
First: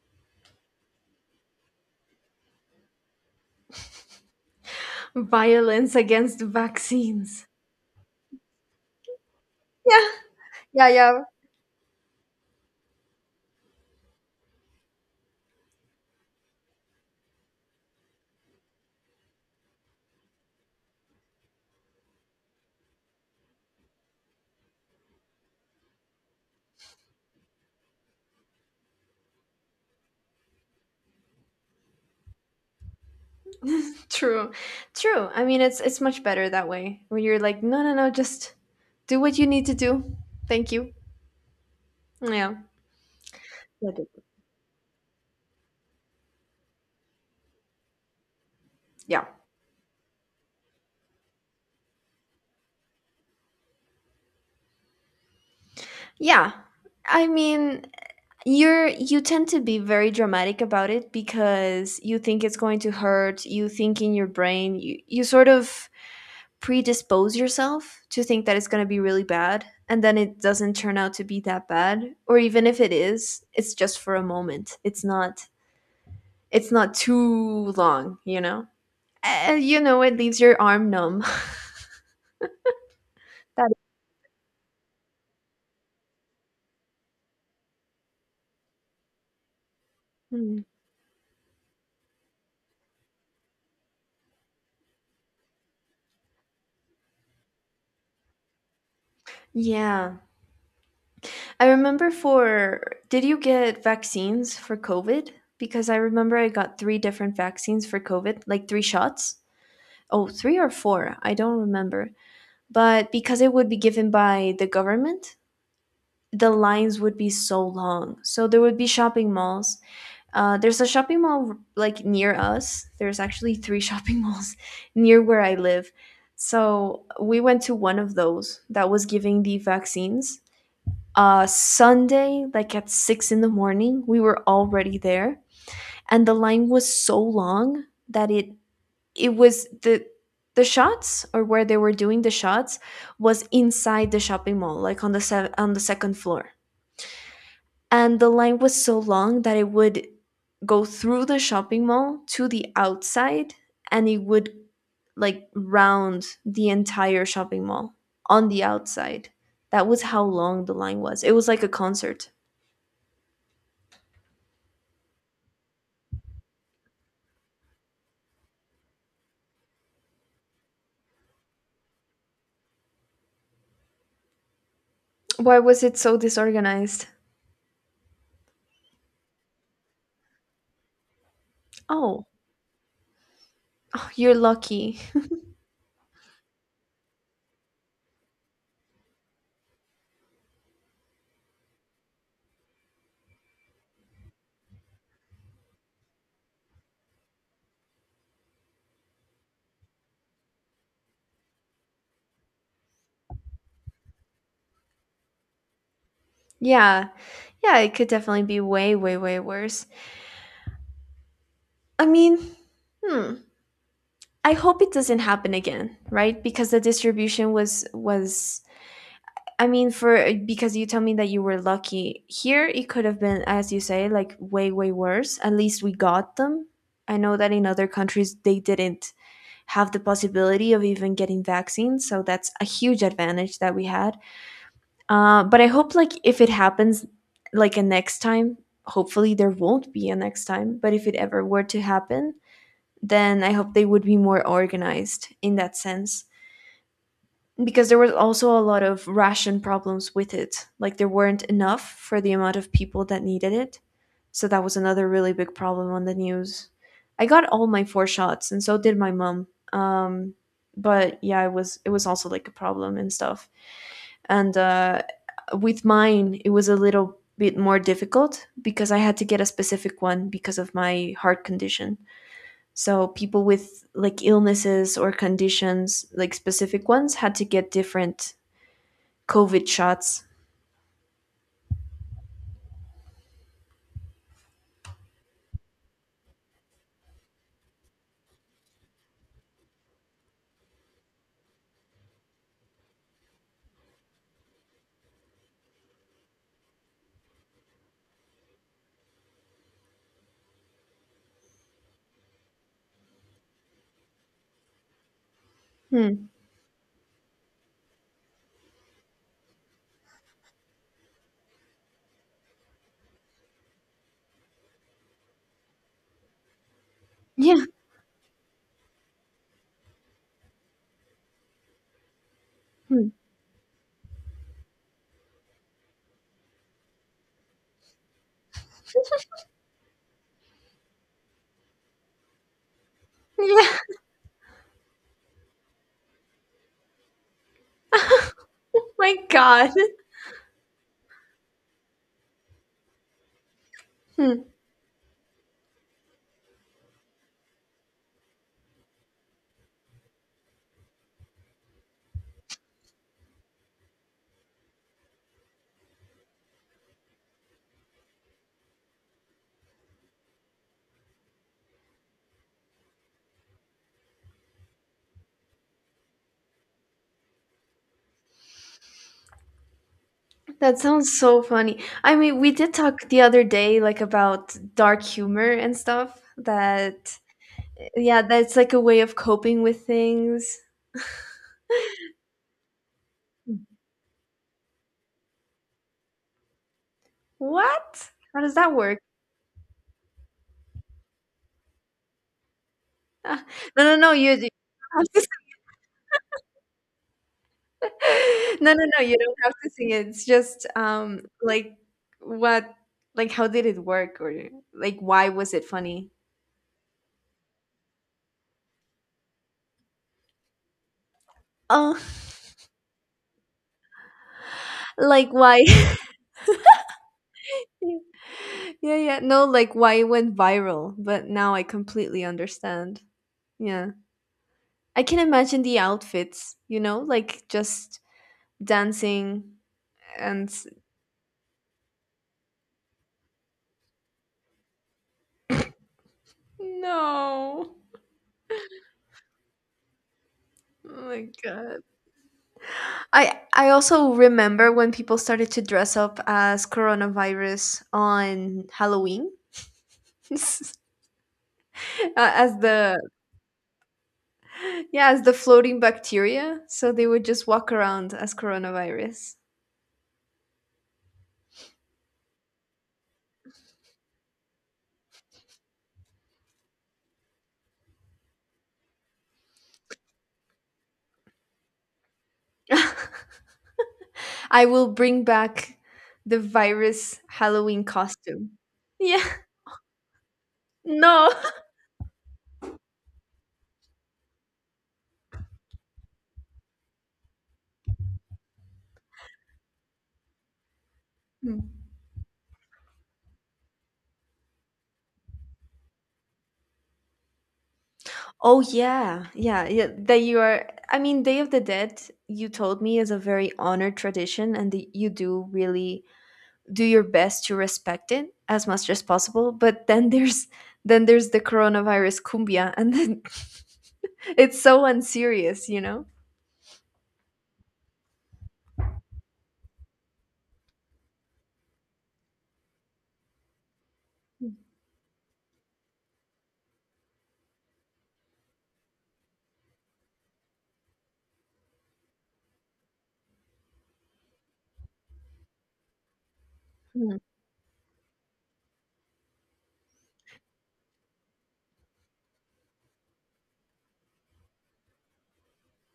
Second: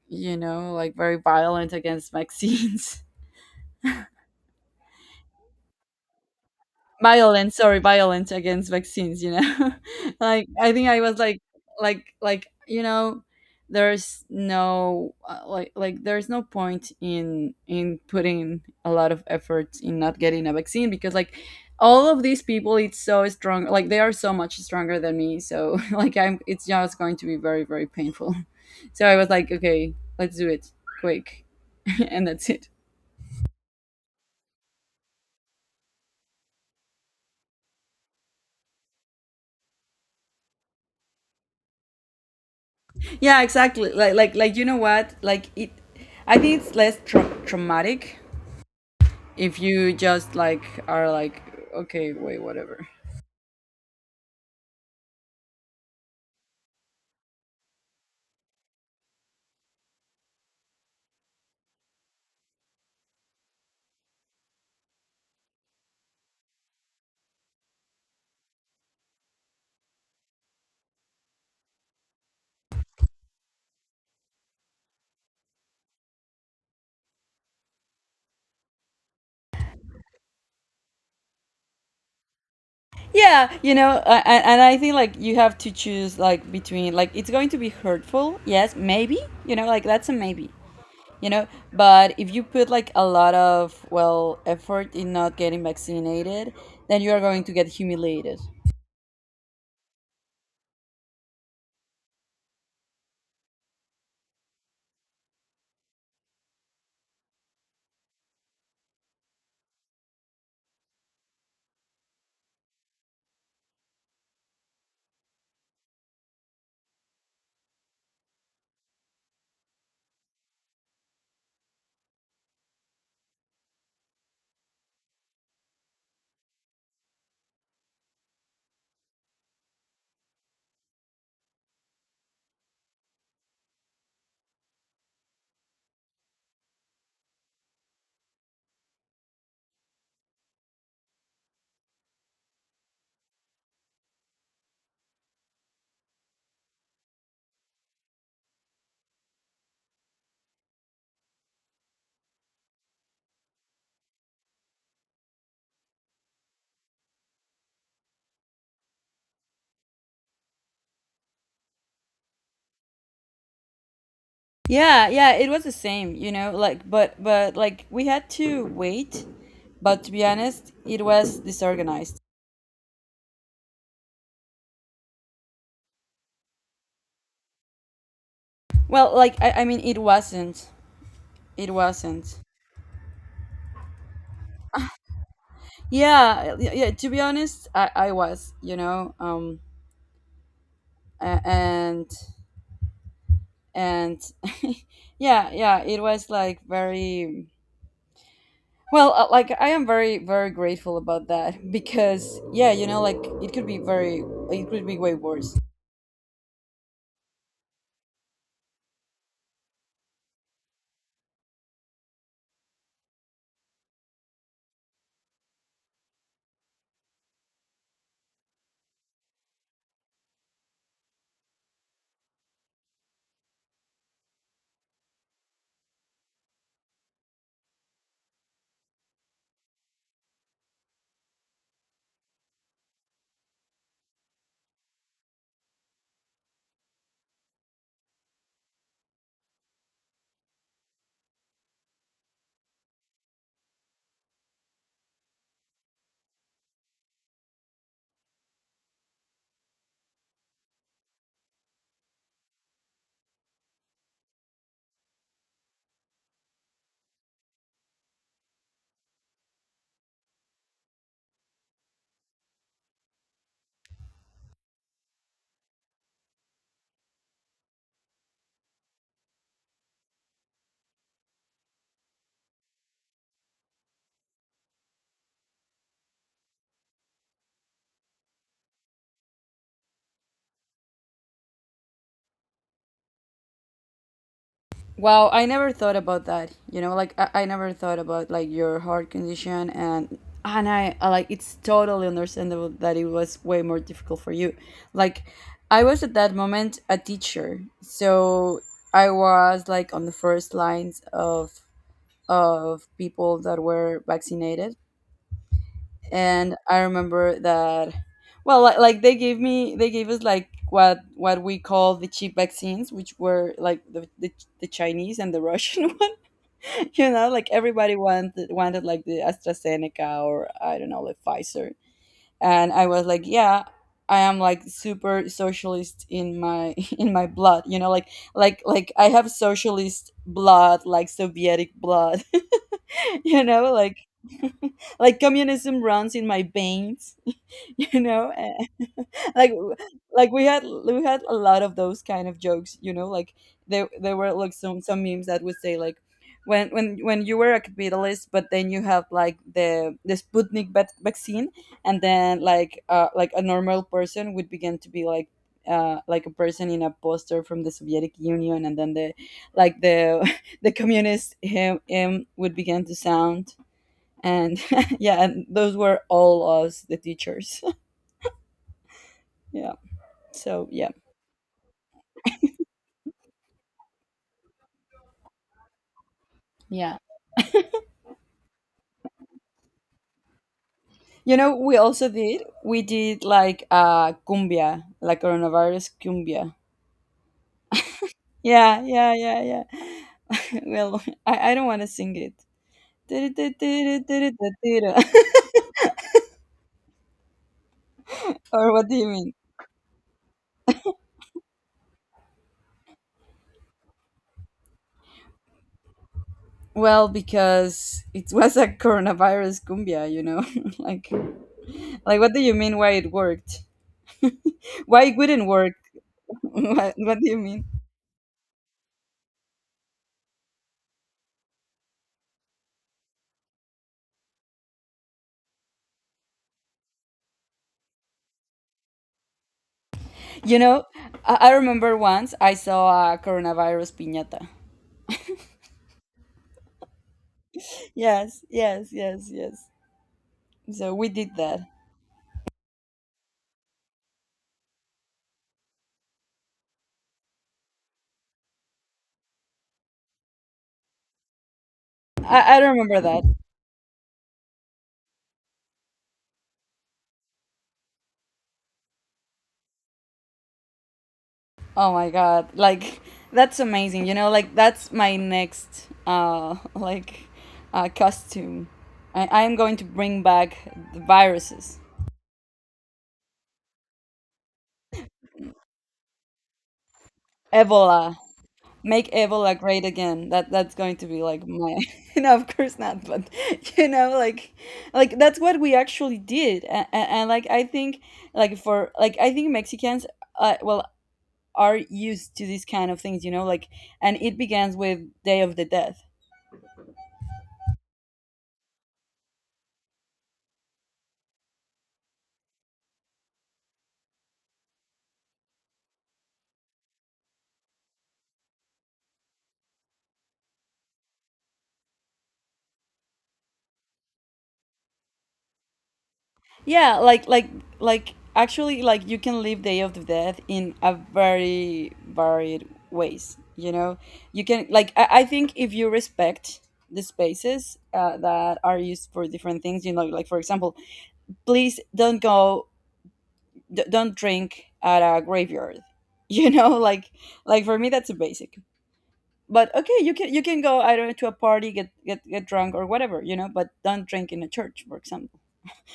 Speaker 1: you know, like very violent against vaccines.
Speaker 2: Violence against vaccines.
Speaker 1: Violent, sorry, violent against vaccines, you know.
Speaker 2: Yeah.
Speaker 1: Like I
Speaker 2: Yeah,
Speaker 1: think I was
Speaker 2: yeah.
Speaker 1: like you know, there's no like like there's no point in putting a lot of effort in not getting a vaccine, because like all of these people it's so strong, like they are so much stronger than me, so like I'm, it's just going to be very, very painful. So I was like, okay, let's do it quick. And that's it.
Speaker 2: True. True. I mean, it's much better that way. Where you're like, no, no, no, just do what you need to do. Thank you. Yeah.
Speaker 1: Yeah, exactly.
Speaker 2: Like it-
Speaker 1: Like you know what? Like it I think it's less traumatic
Speaker 2: Yeah.
Speaker 1: if you just like are like, okay, wait, whatever.
Speaker 2: Yeah. I mean, you tend to be very dramatic about it because you think it's going to hurt, you think in your brain, you sort of predispose yourself to think that it's going to be really bad, and then it doesn't turn out to be that bad, or even if it is, it's just for a moment. It's not too long. It leaves your arm numb.
Speaker 1: Yeah,
Speaker 2: That
Speaker 1: you know, and I think like you have to choose like between like it's going to be hurtful. Yes, maybe. You know, like that's a maybe.
Speaker 2: Hmm.
Speaker 1: You know, but if you put like a lot of well effort in not getting vaccinated, then you are going to get humiliated.
Speaker 2: Yeah. I remember for Did you get vaccines for COVID? Because I remember I got three different vaccines for COVID, like three shots. Oh, three or four, I don't remember. But because it would be given by the government, the lines would be so long. So there would be shopping malls. There's a shopping mall like near us. There's actually three shopping malls near where I live. So we went to one of those that was giving the vaccines Sunday, like at 6 in the morning, we were already there, and the line was so long that it was the shots, or where they were doing the shots was inside the shopping mall, like on the second floor, and the line was so long that it would go through the shopping mall to the outside, and it would like round the entire shopping mall on the outside. That was how long the line was. It was like a concert.
Speaker 1: Yeah, yeah, it was the same, you know, like but like we had to wait, but to be honest, it was disorganized.
Speaker 2: Why was it so disorganized?
Speaker 1: Well, like I mean it wasn't. It
Speaker 2: Oh,
Speaker 1: wasn't.
Speaker 2: oh, you're lucky.
Speaker 1: Yeah, yeah, yeah, to be honest, I was, you know, a- and and yeah, yeah, it was like very well, like I am very, very grateful about that, because yeah, you know, like it could be very it could be way worse.
Speaker 2: Yeah, yeah, it could definitely be way, way, way worse. I mean, hmm. I hope it doesn't happen again, right? Because the distribution was. I mean, for because you tell me that you were lucky here, it could have been, as you say, like way, way worse. At least we got them. I know that in other countries they didn't have the possibility of even getting vaccines, so that's a huge advantage that we had. But I hope like if it happens like a next time, hopefully there won't be a next time, but if it ever were to happen, then I hope they would be more organized in that sense. Because there was also a lot of ration problems with it. Like there weren't enough for the amount of people that needed it. So that was another really big problem on the news. I got all my four shots, and so did my mom. Um but yeah, it was also like a problem and stuff and with mine it was a little bit more difficult because I had to get a specific one because of my heart condition, so people with like illnesses or conditions like specific ones had to get different COVID shots.
Speaker 1: Wow, I never thought about that. You know, like I never thought about like your heart condition. And I like it's totally understandable that it was way more difficult for you. Like I was at that moment a teacher. So I was like on the first lines of people that were vaccinated.
Speaker 2: Hmm.
Speaker 1: And I remember that, well, like they gave me, they gave us like what we call the cheap vaccines, which were like the Chinese and the Russian. You know, like
Speaker 2: Yeah.
Speaker 1: everybody wanted like the AstraZeneca, or I don't know, like Pfizer. And I was
Speaker 2: Hmm.
Speaker 1: like, yeah, I am like super socialist in my in my blood, you know, like like I have socialist blood, like Sovietic blood, you know,
Speaker 2: Yeah.
Speaker 1: like like communism runs in my veins, you know,
Speaker 2: My
Speaker 1: like
Speaker 2: god.
Speaker 1: like we had a lot of those kind of jokes, you know, like there were
Speaker 2: Hmm.
Speaker 1: like some memes that would say like when you were a capitalist but then you have like the vaccine, and then like a normal person would begin to be like a person in a poster from the Soviet Union, and then the like the the communist, him, would begin to sound, and yeah, and those were all us, the teachers. Yeah. So
Speaker 2: That
Speaker 1: yeah.
Speaker 2: sounds so funny. I mean, we did talk the other day like about dark humor and stuff
Speaker 1: Yeah.
Speaker 2: that yeah, that's like a way of coping with things.
Speaker 1: You know, we also did. We did like cumbia, like coronavirus cumbia.
Speaker 2: What? How does that
Speaker 1: Yeah,
Speaker 2: work?
Speaker 1: yeah, yeah, yeah. Well, I don't want to sing it.
Speaker 2: Uh, no, no, no. You don't have to- no,
Speaker 1: Or
Speaker 2: no,
Speaker 1: what do
Speaker 2: no.
Speaker 1: you
Speaker 2: You
Speaker 1: mean?
Speaker 2: don't have to sing it. It's just like what, like how did it work, or like why was it funny?
Speaker 1: Well, because it was a coronavirus cumbia, you know. like,
Speaker 2: Oh,
Speaker 1: like what do you mean? Why it worked? Why it
Speaker 2: like
Speaker 1: wouldn't
Speaker 2: why?
Speaker 1: work? What do you mean?
Speaker 2: Yeah, yeah. No, like why it went viral. But now I completely understand. Yeah, I can imagine the outfits. Like just dancing and
Speaker 1: You
Speaker 2: s-.
Speaker 1: know, I remember once I saw a coronavirus piñata.
Speaker 2: No.
Speaker 1: Yes, yes, yes, yes. So
Speaker 2: Oh
Speaker 1: we
Speaker 2: my
Speaker 1: did that.
Speaker 2: god. I also remember when people started to dress up as coronavirus on Halloween. As
Speaker 1: I
Speaker 2: the
Speaker 1: remember that.
Speaker 2: yeah, as the floating bacteria, so they would just walk around as coronavirus.
Speaker 1: Oh my God. Like that's amazing. You know, like that's my next like costume. I am going to bring back the viruses.
Speaker 2: I will bring back the virus Halloween
Speaker 1: Ebola.
Speaker 2: costume.
Speaker 1: Make
Speaker 2: Yeah.
Speaker 1: Ebola great again. That's going to be
Speaker 2: No.
Speaker 1: like my no, of course not, but you know, like that's what we actually did. And like I think like for like I think Mexicans well
Speaker 2: Hmm.
Speaker 1: are used to these kind of things, you know, like and it begins with Day of the Dead.
Speaker 2: Oh yeah, yeah, yeah. That you are. I mean, Day of the Dead. You told me is a very honored tradition, and that you do really do your best to respect it as much as possible, but then there's the coronavirus cumbia, and then it's so unserious.
Speaker 1: Yeah, like like actually like you can live Day of the Dead in a very varied ways. You know, you can like I think if you respect the spaces that are used for different things, you know, like for example, please don't go, don't drink at a graveyard. You know,
Speaker 2: Hmm.
Speaker 1: like for me that's a basic. But okay, you can go, I don't know, to a party, get drunk or whatever, you know, but don't drink in a church, for example.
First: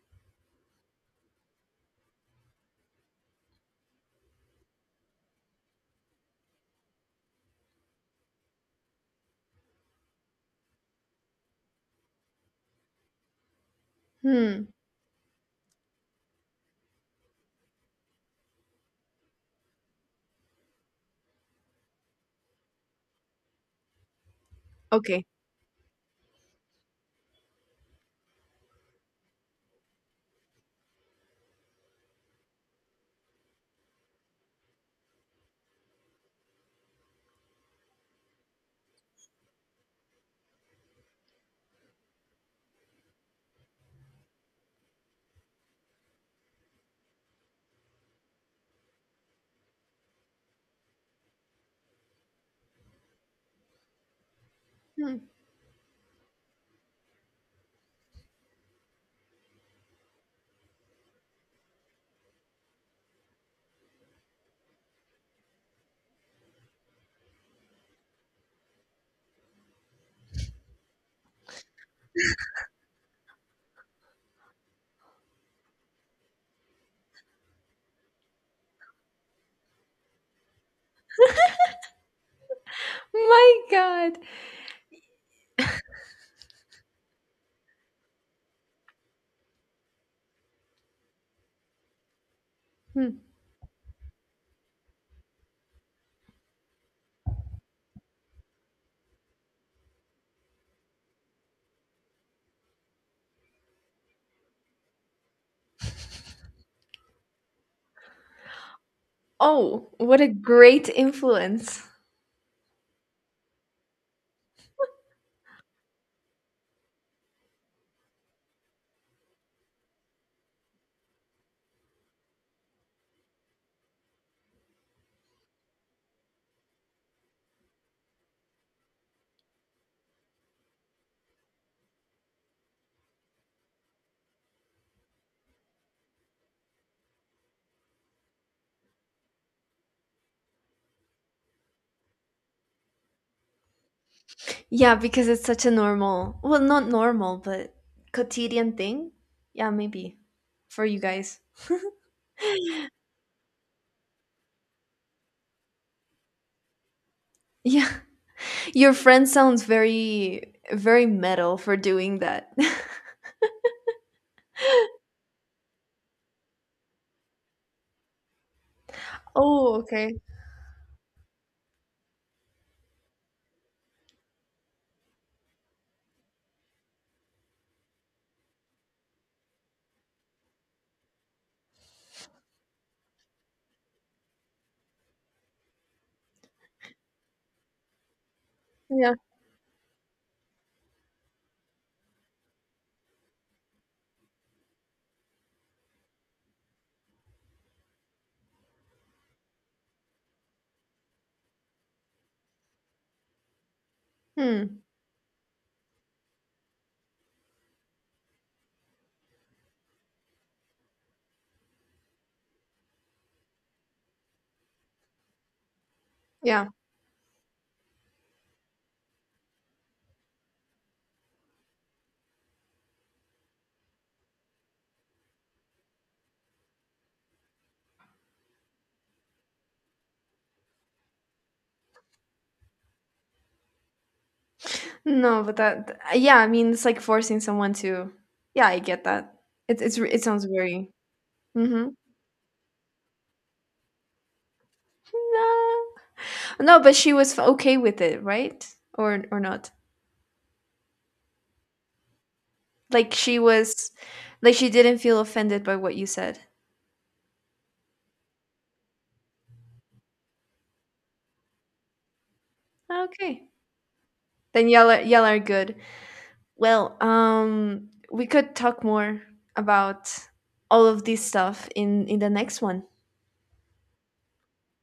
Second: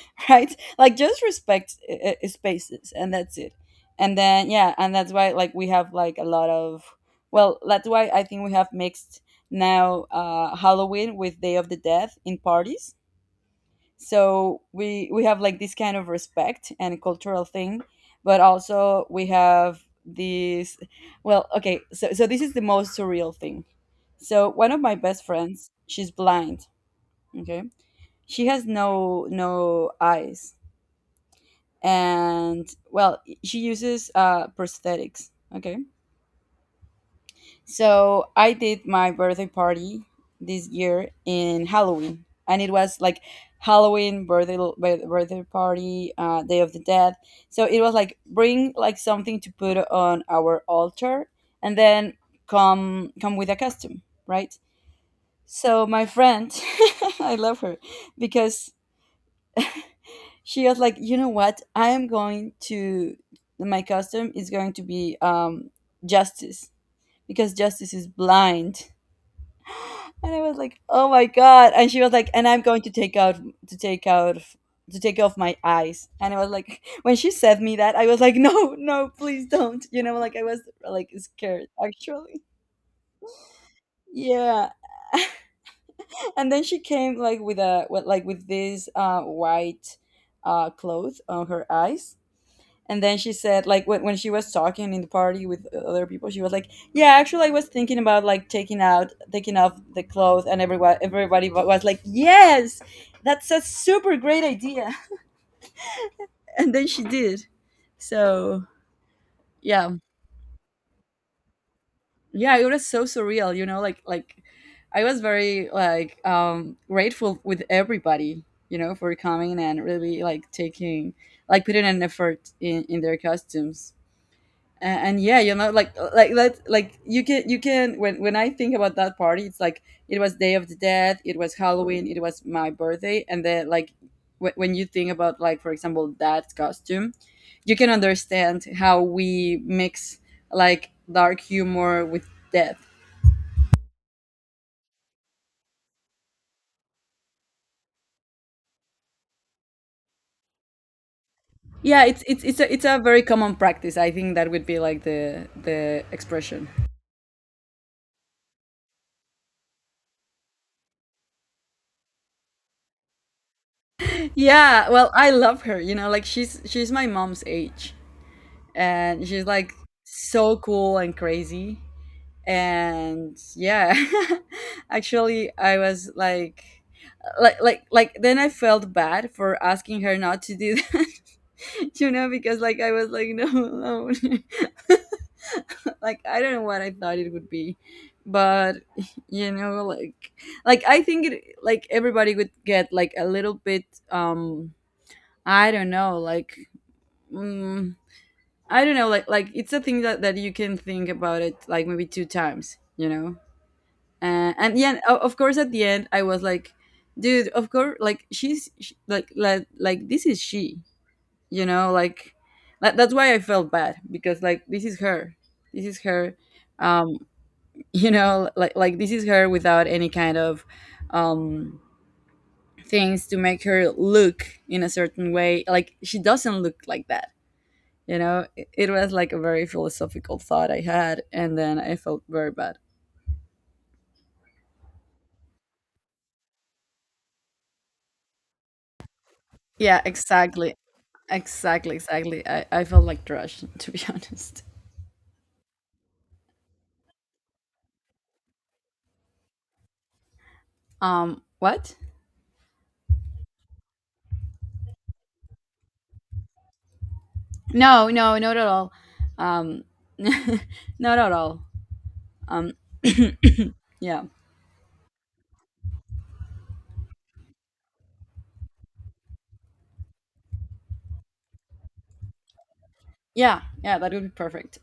Speaker 1: Right? Like just respect spaces, and that's it. And then yeah, and that's why like we have like a lot of well, that's why I think we have mixed now Halloween with Day of the Dead in parties. So
Speaker 2: Hmm.
Speaker 1: we have like this kind of respect and cultural thing, but also we have these well, okay, so this is the most surreal thing. So one of my
Speaker 2: Okay.
Speaker 1: best friends, she's blind. Okay, she has no eyes, and well, she uses prosthetics. Okay, so I did my birthday party this year in Halloween, and it was like Halloween birthday, birthday party, Day of the Dead. So it was like bring like something to put on our altar, and then come with a costume, right?
Speaker 2: Hmm.
Speaker 1: So my friend, I love her, because she was like, you know what? I am going to my custom is going to be justice, because justice is blind. And I was like, oh my god. And she was like, and I'm going to take out, to take out to take off my eyes. And I was like, when she said me that, I was like, no, no, please don't. You know, like I was like scared, actually.
Speaker 2: My god.
Speaker 1: Yeah. And then she came like with a like with this white cloth on her eyes. And then
Speaker 2: Hmm.
Speaker 1: she said, like, when she was talking in the party with other people, she was like, "Yeah, actually, I was thinking about like taking out, taking off the clothes," and everybody was like, "Yes, that's a super great idea." And then she did. So
Speaker 2: Oh,
Speaker 1: yeah,
Speaker 2: what a great influence.
Speaker 1: yeah, it was so surreal, you know, like I was very like grateful with everybody, you know, for coming and really like taking like putting an effort in their costumes. And yeah, you know, like that like you can when I think about that party, it's like it was Day of the Dead, it was Halloween, it was my birthday, and then like when you think about like for example that costume, you can understand how we mix like dark humor with death.
Speaker 2: Yeah, because it's such a normal, well, not normal but quotidian thing. Yeah, maybe for you guys.
Speaker 1: Yeah, it's it's a very common practice. I think that would be like the expression.
Speaker 2: Yeah. Your friend sounds very, very metal for doing that.
Speaker 1: Yeah, well, I love her, you know, like she's my mom's age, and she's like
Speaker 2: Oh, okay.
Speaker 1: so cool and crazy, and yeah. Actually, I was like like then I felt bad for asking her not to do that. You know, because like I was like, no, no. Like I don't know what I thought it would be, but
Speaker 2: Yeah.
Speaker 1: you know, like I think it like everybody would get like a little bit, um I don't know, like mm, I don't know, like it's a thing that that you can think about it like maybe two times, you know. And
Speaker 2: Hmm.
Speaker 1: yeah, of course, at the end, I was like, dude, of course, like she's sh like like this is she, you know, like that's why I felt bad, because like this is her, this is her,
Speaker 2: Yeah.
Speaker 1: um, you know, like this is her without any kind of um things to make her look in a certain way. Like she doesn't look like that, you know, it was like a very philosophical thought I had, and then I felt very bad.
Speaker 2: No, but that. Yeah, I mean, it's like forcing someone to. Yeah, I get that.
Speaker 1: Yeah,
Speaker 2: It sounds
Speaker 1: exactly.
Speaker 2: very. Mm-hmm.
Speaker 1: Exactly, I felt like trash, to be honest.
Speaker 2: No. No, but she was f- okay with it, right? Or not?
Speaker 1: What?
Speaker 2: Like she was, like she didn't feel offended by what you said.
Speaker 1: No, no, not at all. Um, not at all. Um,
Speaker 2: Ah, okay.
Speaker 1: yeah.
Speaker 2: Then y'all are good. Well, we could talk more about all of this stuff in the next one.
Speaker 1: Yeah, yeah, that would be perfect.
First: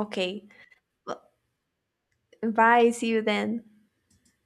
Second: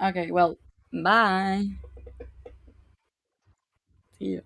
Speaker 1: Okay, well,
Speaker 2: Well,
Speaker 1: bye.
Speaker 2: bye. See you then.
Speaker 1: See you.